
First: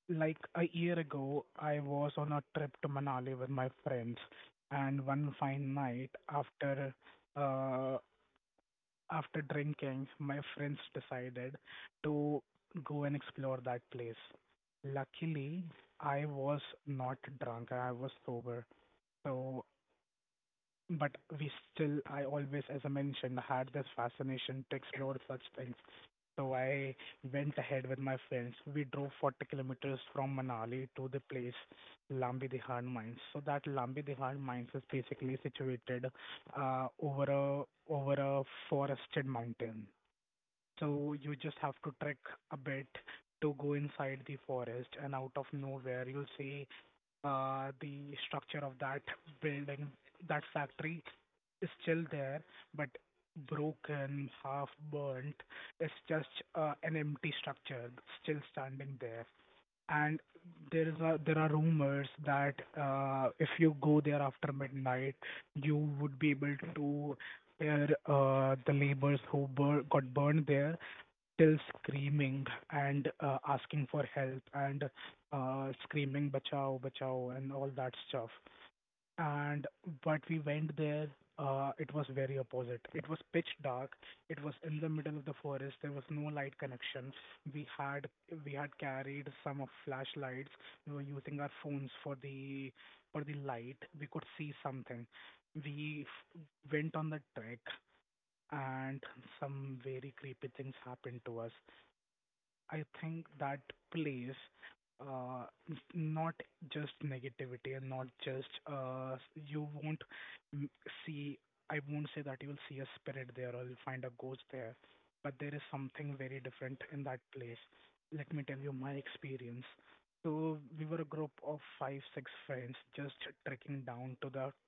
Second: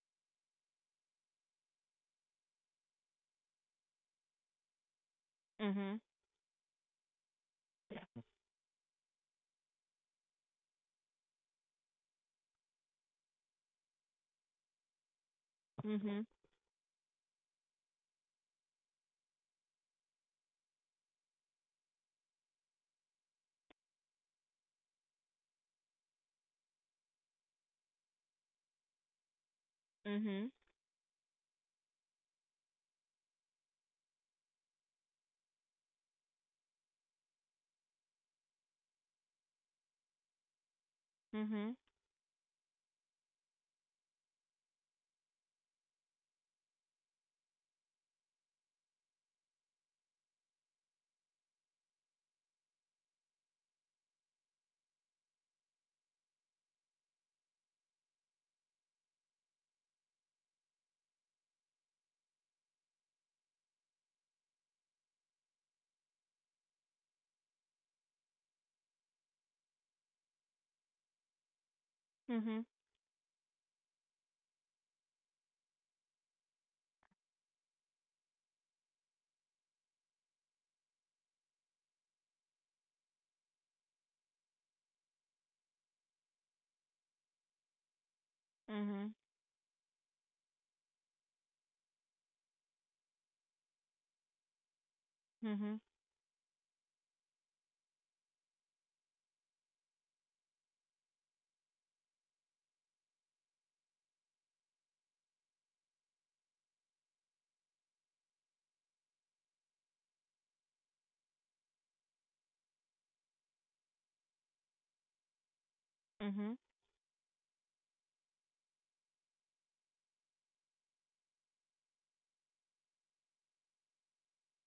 B: like a year ago, I was on a trip to Manali with my friends, and one fine
A: Mhm.
B: night, uh, after drinking, my friends decided to go and explore that place. Luckily, I
A: Mhm.
B: was not drunk. I was sober. So, but we still, I always, as I mentioned, had this fascination to explore such things. So I went ahead with my friends. We drove 40 kilometers from
A: Mhm.
B: Manali to the place Lambi Dihan Mines. So that Lambi Dihan Mines is basically situated uh, over a over a forested mountain. So you just have
A: Mhm.
B: to trek a bit to go inside the forest, and out of nowhere you'll see the structure of that building. That factory is still there, but broken, half burnt. It's just an empty structure still standing there. And there are rumors that if you go there after midnight, you would be able to hear the laborers who got burned there still screaming
A: Mhm.
B: and asking for help, and screaming bachao bachao and all that stuff. And but we went there, it was very opposite. It was pitch dark. It was in the middle of the forest. There was no light connection. We had we had
A: Mhm.
B: carried some of flashlights. We were using our phones for the light. We could see something.
A: Mhm.
B: We went on the trek, and some very creepy things happened to us. I think that plays not just negativity, and not just you won't m- see. I won't say that you will see a spirit there or you'll find a ghost there, but there is something very
A: Mhm.
B: different in that place. Let me tell you my experience. So we were a group of five, six friends just trekking down to that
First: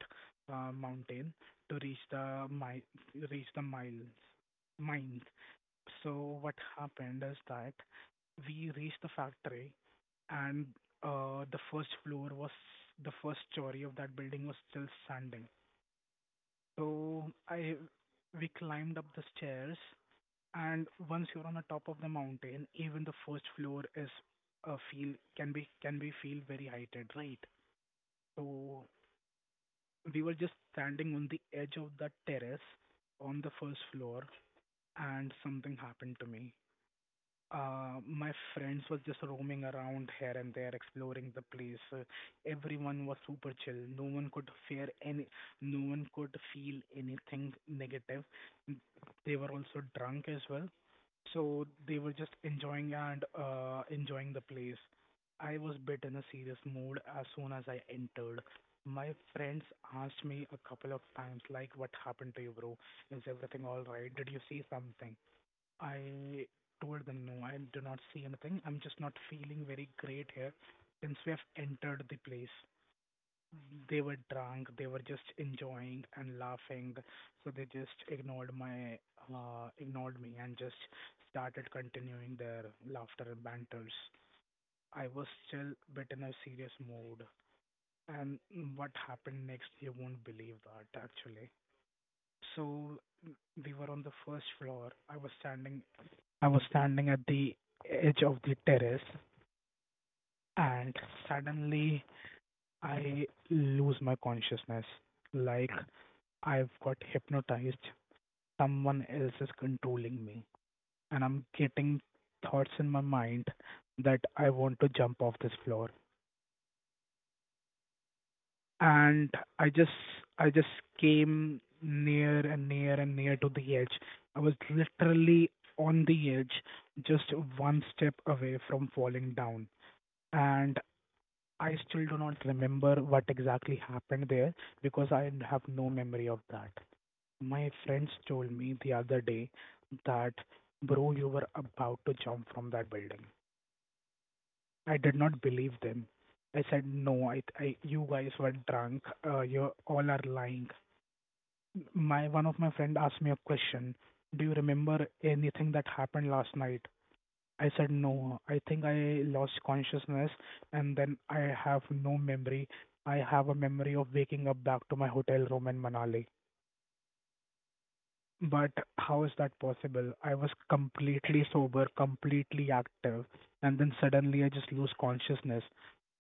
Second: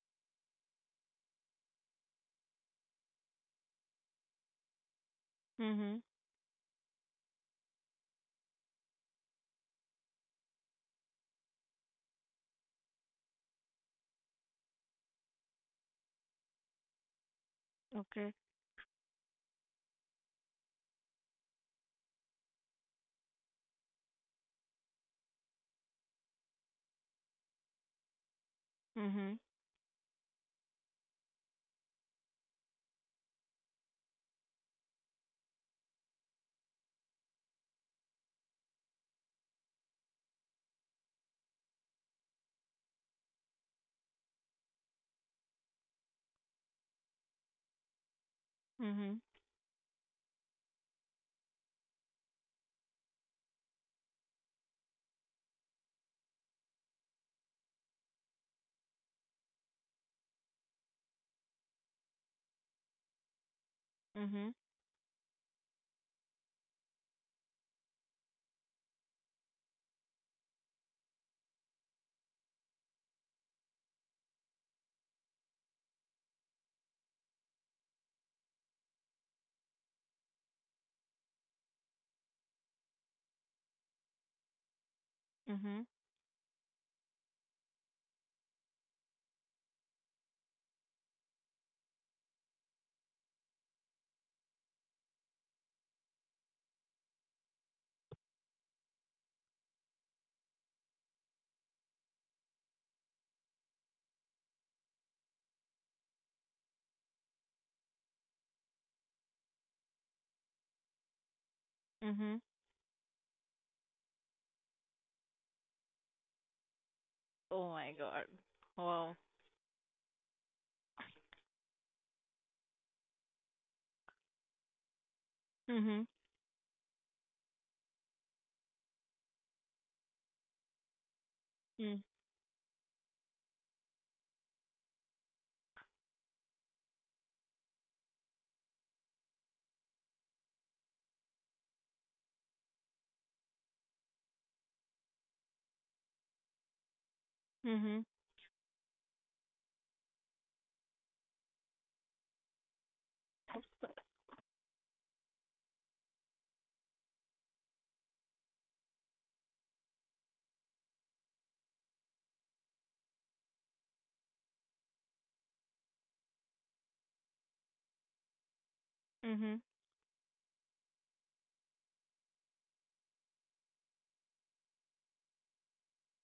B: mountain to reach the miles mines.
A: Mhm.
B: So what happened is that we reached the factory, and uh, the first floor was the first story of that building was still standing. So I
A: Okay.
B: we climbed up the stairs, and once you're on the top of the mountain, even the first floor is feel can be feel very heighted, right? So
A: Mhm.
B: we were just standing on the edge of that terrace on the first floor, and something happened to me. My friends was just roaming around here and there, exploring the place. Everyone was super chill. No one could fear any, No one could feel anything negative. N-
A: Mhm.
B: They were also drunk as well, so they were just enjoying the place. I was bit in a serious mood as soon as I entered. My friends asked me a couple of times, like, "What happened to you, bro? Is everything all right? Did you
A: Mhm.
B: see something?" I told them, no, I do not see anything. I'm just not feeling very great here since we have entered the place. They were drunk, they were just enjoying and laughing, so they just ignored me and just started continuing their laughter and banters. I was still
A: Mhm.
B: bit in a serious mood, and what happened next, you won't believe that actually. So we were on the first floor. I was standing at the edge of the terrace, and suddenly I lose my consciousness. Like I've got hypnotized. Someone else is controlling me. And I'm getting
A: Mhm.
B: thoughts in my mind that I want to jump off this floor.
A: Oh my God. Wow.
B: And I just I just came near and near and near to the edge. I was literally on
A: Mhm.
B: the edge, just one step away from falling down. And I
A: Mm.
B: still do not remember what exactly happened there, because I have no memory of that. My friends told me the other day that, bro, you were about to jump from that building. I did not believe them. I said, no, I
A: Mhm.
B: you guys were drunk. You all are lying. My One of my friend asked me a question. Do you remember anything that happened last night? I said no. I think I lost consciousness, and then I have no memory. I have a memory of waking up back to my hotel room in Manali. But how is
A: Mhm.
B: that possible? I was completely sober, completely active, and then suddenly I just lose consciousness.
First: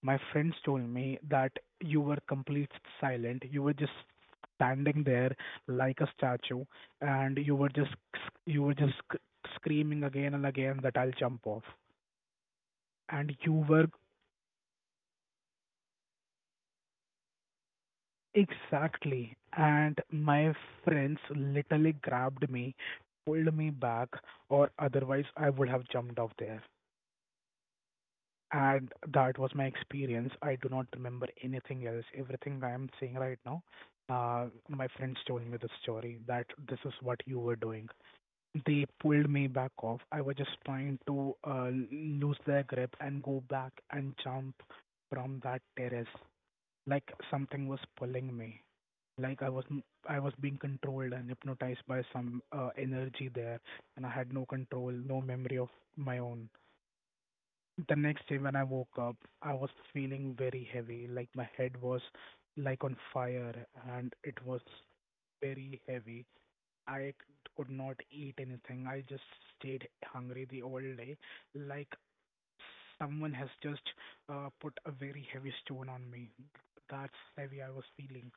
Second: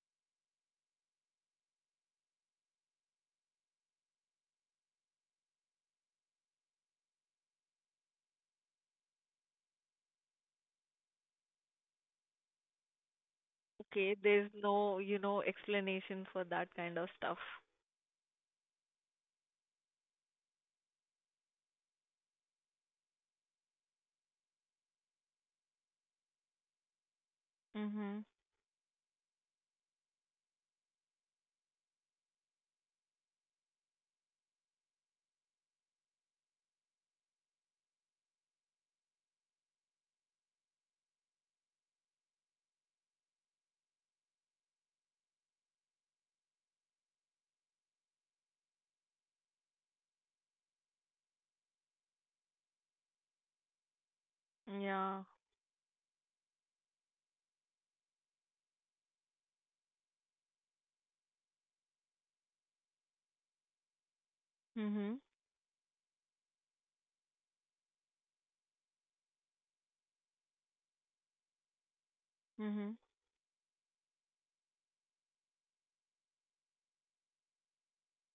B: My friends told me that you were complete silent. You were just standing there like a statue, and you were just screaming again and again that I'll jump off. And you were
A: Okay. There's no, you know, explanation for that kind of stuff.
B: exactly. And my friends literally grabbed me, pulled me back, or otherwise I would have jumped off there.
A: Mhm.
B: And that was my experience. I do not remember anything else. Everything I am saying right now, my friends told me the story that this is what you were doing. They pulled me back off. I was just trying to lose their grip and go back and jump from that terrace, like something was pulling me. Like I was being controlled and hypnotized by some energy there, and I had no control, no
A: Yeah.
B: memory of my own. The next day when I woke up, I was feeling very heavy, like my head was like on fire, and it was
A: Mhm.
B: very heavy. I could not eat anything. I just stayed hungry the whole day, like
A: Mhm.
B: someone has just put a very heavy stone on me. That's heavy I was feeling.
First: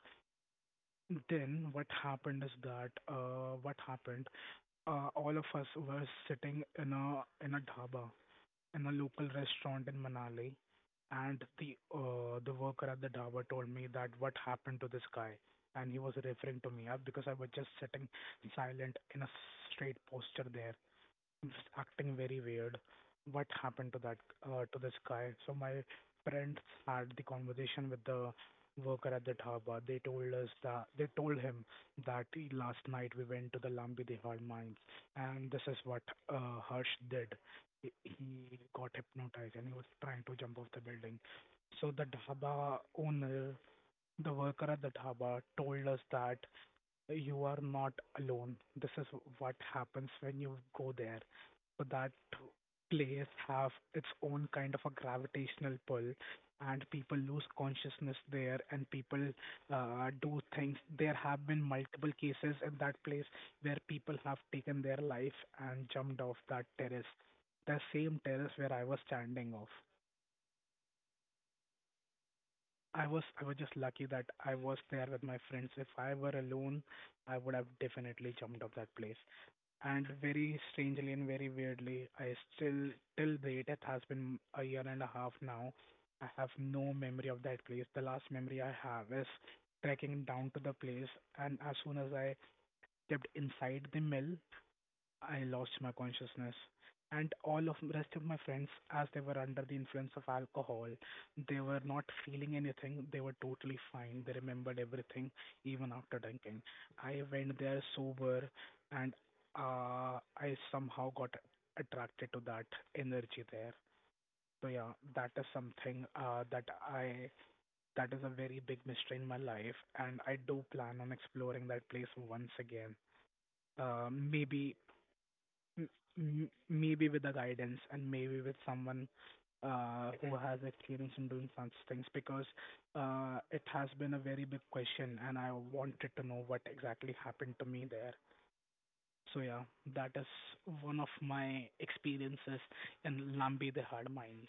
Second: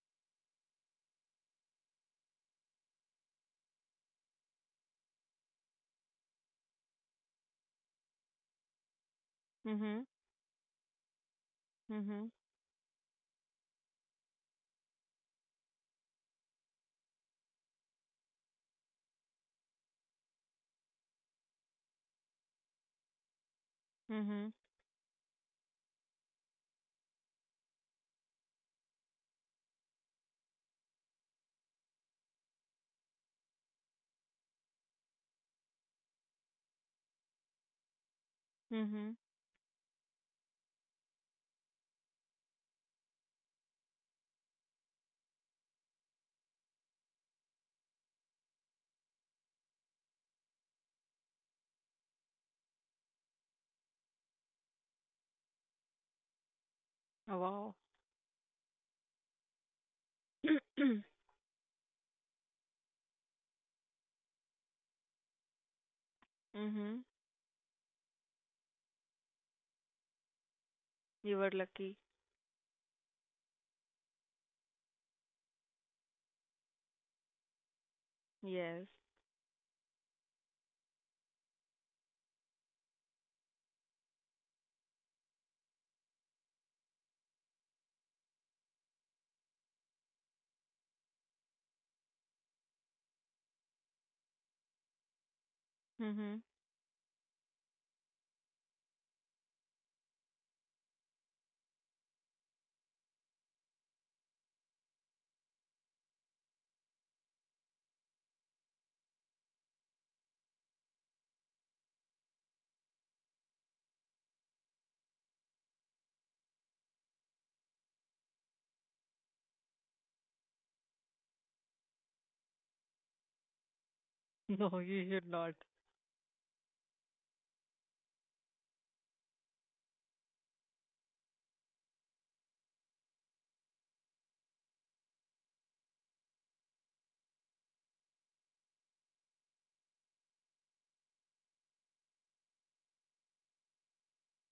B: Then what happened is that what happened? All of us were sitting in a dhaba, in a local restaurant in
A: Mhm.
B: Manali, and
A: Mhm.
B: the worker at the dhaba told me that what happened to this guy, and he was referring to me because I was just sitting silent in a straight posture there, just acting very weird. What happened to that
A: Mhm.
B: to this guy? So my friends had the conversation with the worker at the dhaba. They told us that they told him that last night we went to the Lambi Dehar mines, and this is what Harsh did. He got
A: Mhm.
B: hypnotized and he was trying to jump off the building. So the dhaba owner, the worker at the dhaba, told us that you are not alone. This is what happens when you go there. So that place have its own kind of a gravitational pull, and people lose
A: Wow.
B: consciousness there, and people do
A: <coughs>
B: things. There
A: <clears throat>
B: have been multiple cases in that place where people have taken their life and jumped off that
A: Mhm.
B: terrace, the same terrace where I was standing off.
A: You were lucky.
B: I was just lucky that I was there with my friends. If I were alone, I would have definitely jumped off
A: Yes.
B: that place. And very strangely and very weirdly, I still, till date, it has been a year and a half now. I have no memory of that place. The last memory I have is trekking down to the place, and as soon as I stepped inside the mill, I lost my
A: Mhm.
B: consciousness. And all of rest of my friends, as they were under the influence of alcohol, they were not feeling anything. They were totally fine. They remembered everything even after drinking. I went there sober, and I somehow got attracted to that energy there. So yeah, that is something I that is a very big mystery in my life, and I do plan on exploring that place once again. Uh,
A: <laughs>
B: maybe
A: No, you should not.
B: m- maybe with the guidance and maybe with someone who has experience in doing such things because it has been a very big question and I wanted to know what exactly happened to me there. So yeah, that is one of my experiences in Lambi the Hard Mines.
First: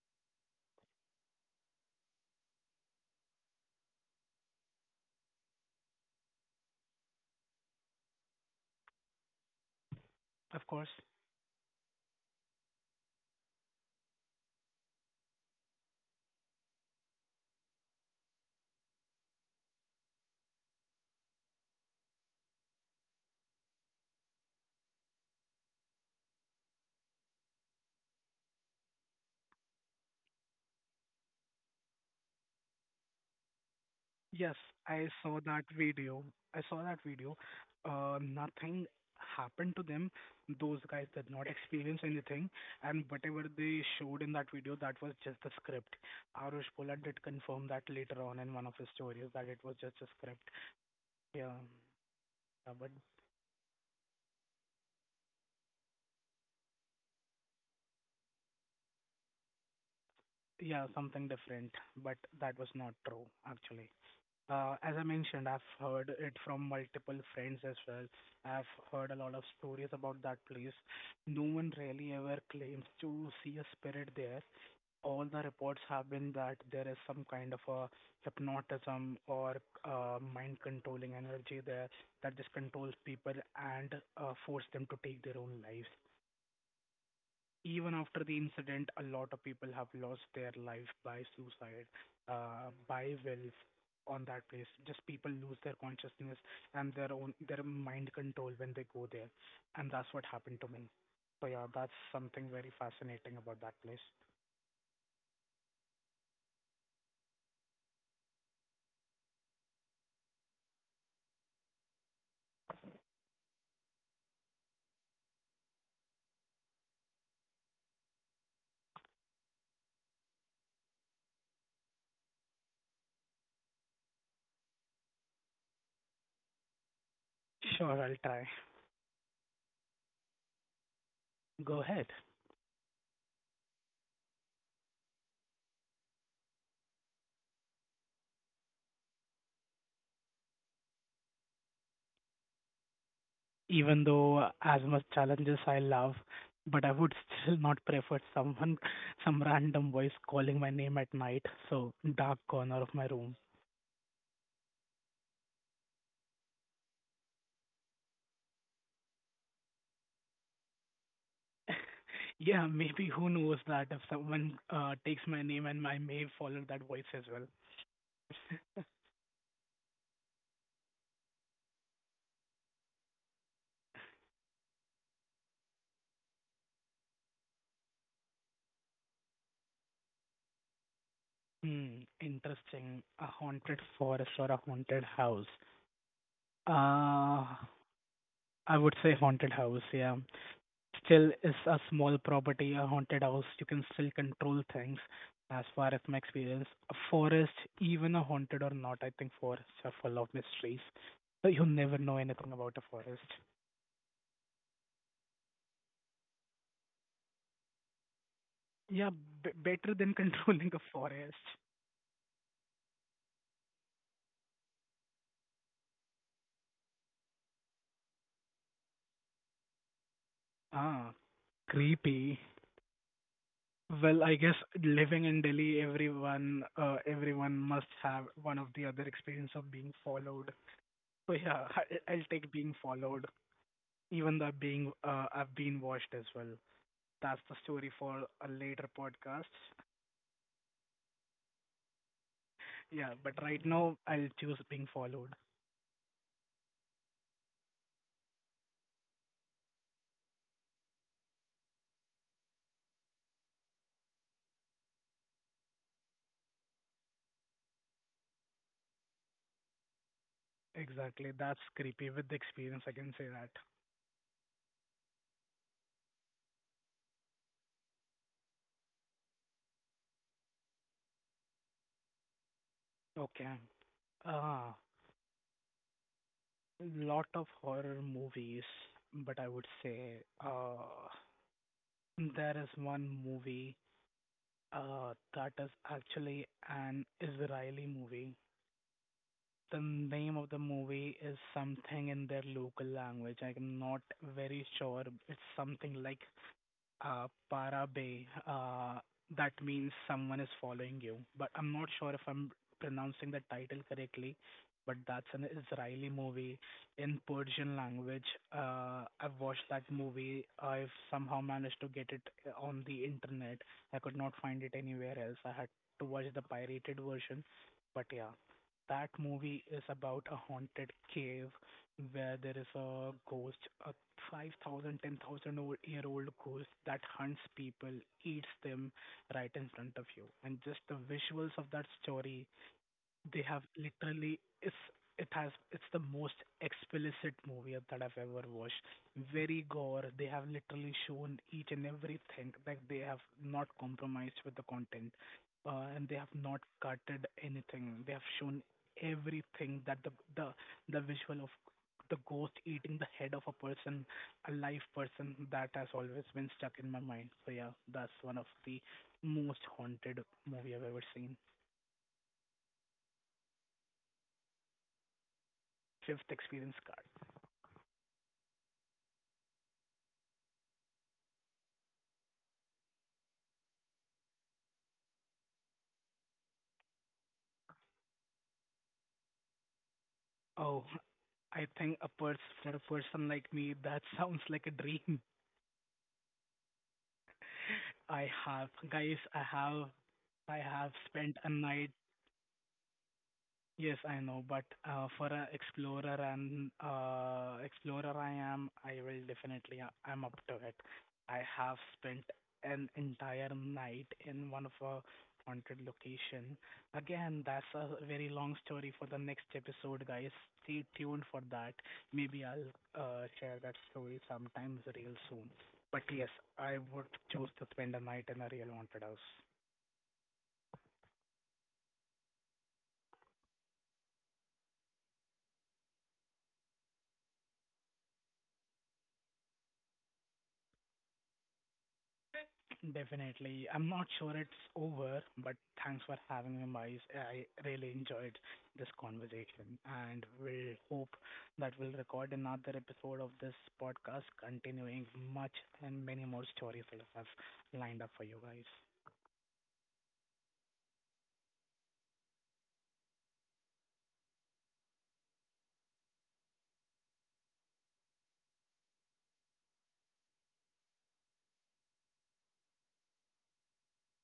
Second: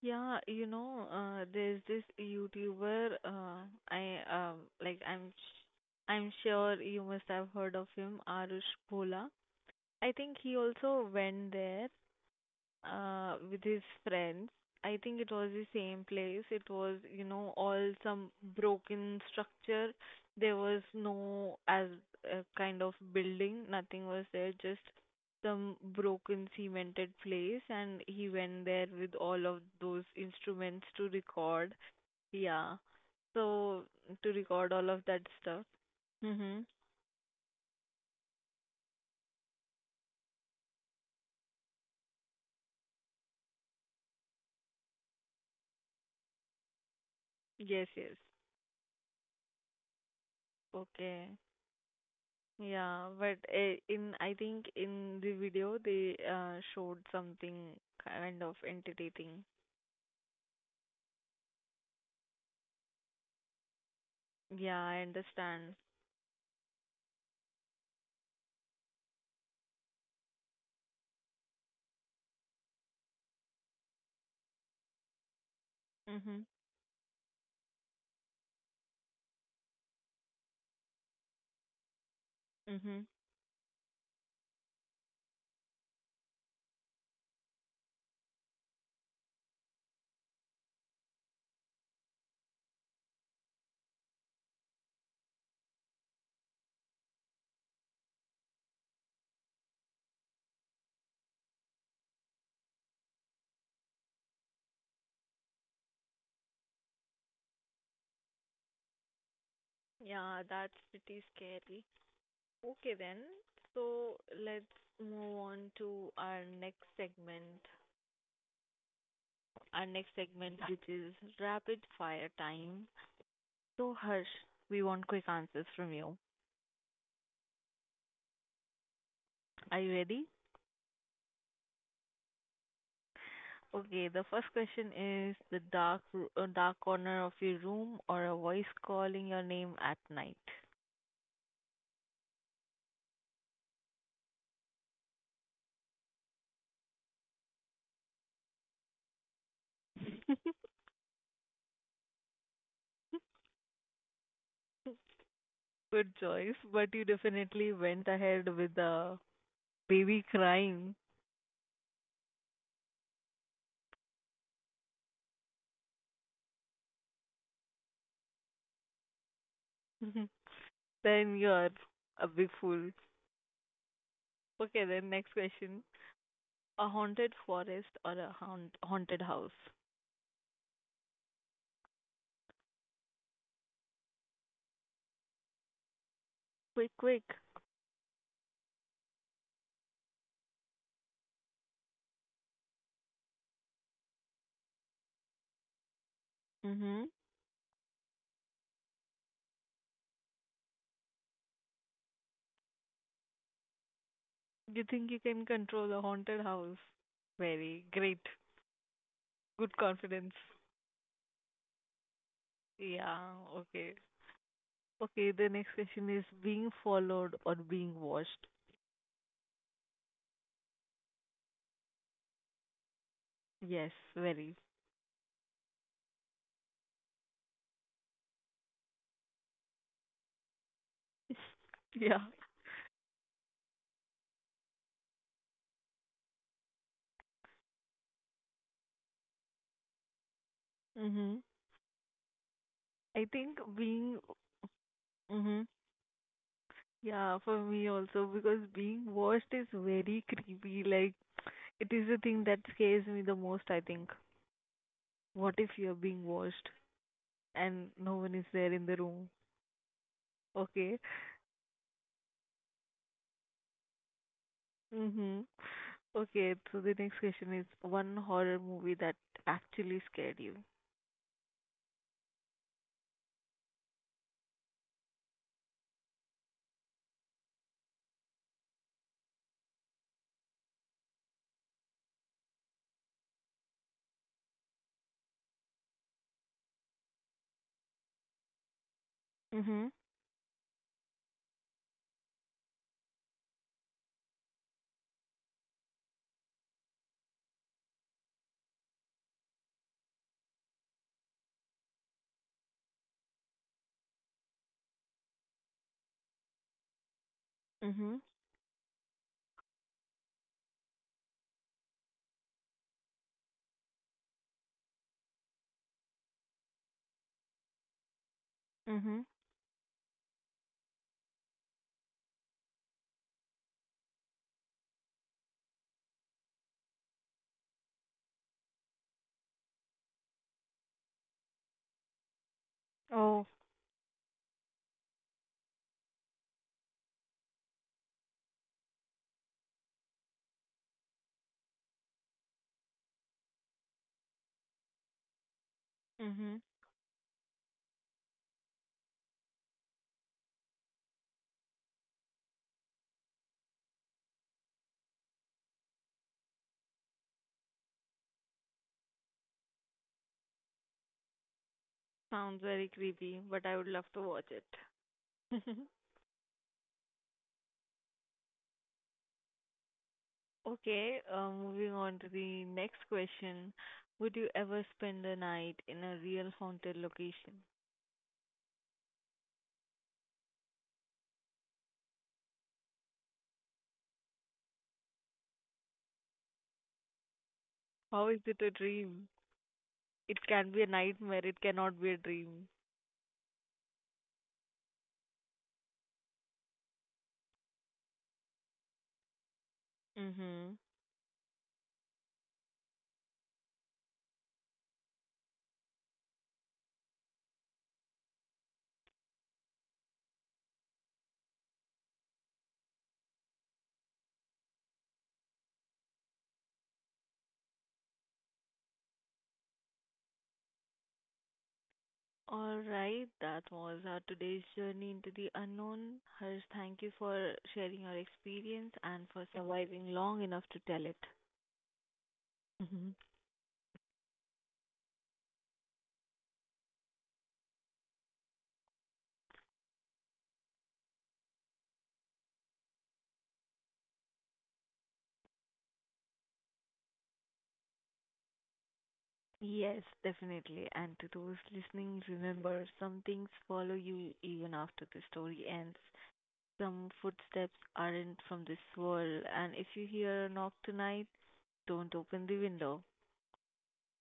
A: Yeah, there's this YouTuber. I like I'm sh- I'm sure you must have heard of him, Arush Bhola. I think he
B: Of course.
A: also went there with his friends. I think it was the same place. It was, you know, all some broken structure. There was no as a kind of building. Nothing was there. Just some broken cemented place, and he went there with all of those instruments to record. Yeah. So to
B: Yes,
A: record all of
B: I
A: that
B: saw that
A: stuff.
B: video. I
A: Mhm.
B: saw that video. Nothing happened to them. Those guys did not experience anything, and whatever they showed in that video, that was just the script. Arush Pola did confirm that
A: Yes. Yes.
B: later on in one of his stories that it was just a script.
A: Okay.
B: Yeah, yeah, but
A: Yeah, but eh, in I think in the video they showed something kind of intimidating.
B: yeah, something different. But that was not true, actually.
A: Yeah,
B: As
A: I
B: I mentioned, I've
A: understand.
B: heard it from multiple friends as well. I've heard a lot of stories about that place. No one really ever claims to see a spirit there. All the reports have been
A: Mhm.
B: that there is some kind of a hypnotism or mind controlling energy there that just controls
A: Mhm.
B: people and force them to take their own lives even after the incident. A lot of people have lost their life by suicide, by will on that place. Just people lose their consciousness and their own their mind control when they go there, and that's what happened to me. So yeah, that's something very fascinating about that place.
A: Yeah, that's pretty scary. Okay then. So let's move on to our next segment. Our next segment, which is rapid fire time. So Harsh, we want quick answers from you.
B: Sure, I'll try.
A: Are you ready?
B: Go ahead.
A: Okay, the first question is the dark corner of your room or a voice calling your name at night.
B: Even though as much challenges I love, but I would still not prefer someone, <laughs> some random voice calling
A: <laughs>
B: my name at night, so dark corner of my room.
A: Good choice, but you definitely went ahead with the baby crying.
B: Yeah, maybe who knows that if someone takes my name and I may follow that voice as well. <laughs>
A: <laughs> Then you're a big fool. Okay, then next question. A haunted forest or a haunted house?
B: Hmm, interesting. A haunted forest or a haunted house.
A: Quick, quick.
B: Uh, I would say haunted house, yeah. Still is a small property, a haunted house. You can still control things as far as my experience. A
A: Mm-hmm.
B: forest, even a haunted or not, I think forests are full of mysteries. So you never know anything about a forest.
A: You think you can control a haunted house? Very great.
B: Yeah,
A: Good
B: better than <laughs>
A: confidence.
B: controlling a forest.
A: Yeah, okay. Okay, the next question is being followed or being watched?
B: Ah, creepy.
A: Yes,
B: Well, I guess
A: very.
B: living in Delhi, everyone, everyone must have one of the other experience of being followed. So
A: <laughs>
B: yeah, <laughs>
A: Yeah.
B: I'll take being followed, even though being, I've been watched as well. That's the story for a later podcast. <laughs>
A: Mm-hmm.
B: Yeah,
A: I
B: but
A: think
B: right now
A: being,
B: I'll choose being followed.
A: mm-hmm. Yeah, for me also, because being watched is very creepy. Like, it is the thing that scares me the most, I think. What if you're being watched and no one is there in the room? Okay.
B: Exactly, that's creepy. With the experience, I can say that.
A: Mm-hmm. Okay, so the next question is one horror movie that actually scared you.
B: Okay. Ah, lot of horror movies, but I would say, uh, There is one movie that is actually an Israeli movie. The
A: Mm-hmm.
B: name of the movie is something in their local language. I'm not very sure. It's something like Parabe. That means someone is following you. But I'm not sure if I'm pronouncing the title correctly. But that's an Israeli movie in Persian
A: Mm-hmm.
B: language. I've watched that movie. I've somehow managed to get it on the internet. I could not find it anywhere else. I had to watch the pirated version. But yeah, that
A: Mm-hmm.
B: movie is about a haunted cave where there is a ghost, a 5,000, 10,000 year old ghost that hunts people, eats them right in front of you. And just the visuals of that story they
A: Oh.
B: have literally it's it has it's the most explicit movie that I've ever watched. Very gore. They have literally shown each and everything. Like they have not compromised with the content, and they have not
A: Mhm.
B: cutted anything. They have shown everything that the the visual of the ghost eating the head of a person, a live person, that has always been stuck in my mind. So yeah, that's one of the most haunted movie I've ever seen.
A: Sounds very creepy, but I would love to watch it. <laughs>
B: Fifth experience card.
A: Okay, moving on to the next question. Would you ever spend a night in a real haunted location?
B: Oh, I think a person for a person like me, that <laughs> sounds like a dream.
A: How
B: I
A: is it
B: have,
A: a
B: guys,
A: dream? It
B: I
A: can be a
B: have spent
A: nightmare,
B: a
A: it
B: night
A: cannot be a dream.
B: Yes, I know, but for a explorer and explorer I am, I will definitely I'm up to
A: Mm-hmm.
B: it. I have spent an entire night in one of a haunted location. Again, that's a very long story for the next episode, guys. Stay tuned for that. Maybe I'll share that story sometimes real soon. But yes, I would choose to spend a night in a real haunted house.
A: All right, that was our today's journey into the unknown. Harsh, thank you for sharing your experience and for surviving long enough to tell it. <laughs>
B: Definitely. I'm not sure it's over, but thanks for having me, Miles. I really enjoyed this conversation and we'll hope that we'll record another episode of this podcast continuing much and many more stories that I have lined up for you guys.
A: Yes, definitely. And to those listening, remember some things follow you even after the story ends. Some footsteps aren't from this world. And if you hear a knock tonight, don't open the window.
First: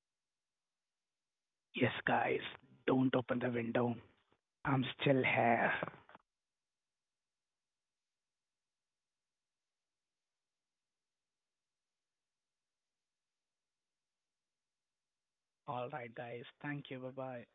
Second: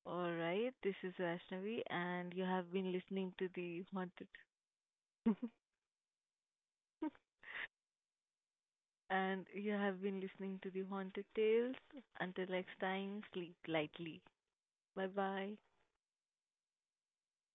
A: All right, this is Vaishnavi,
B: Yes,
A: and
B: guys,
A: you have been
B: don't
A: listening
B: open
A: to
B: the
A: the
B: window.
A: haunted.
B: I'm still
A: <laughs>
B: here.
A: And you have been listening to the haunted tales. Until next time, sleep lightly. Bye bye.
B: All right, guys. Thank you. Bye bye.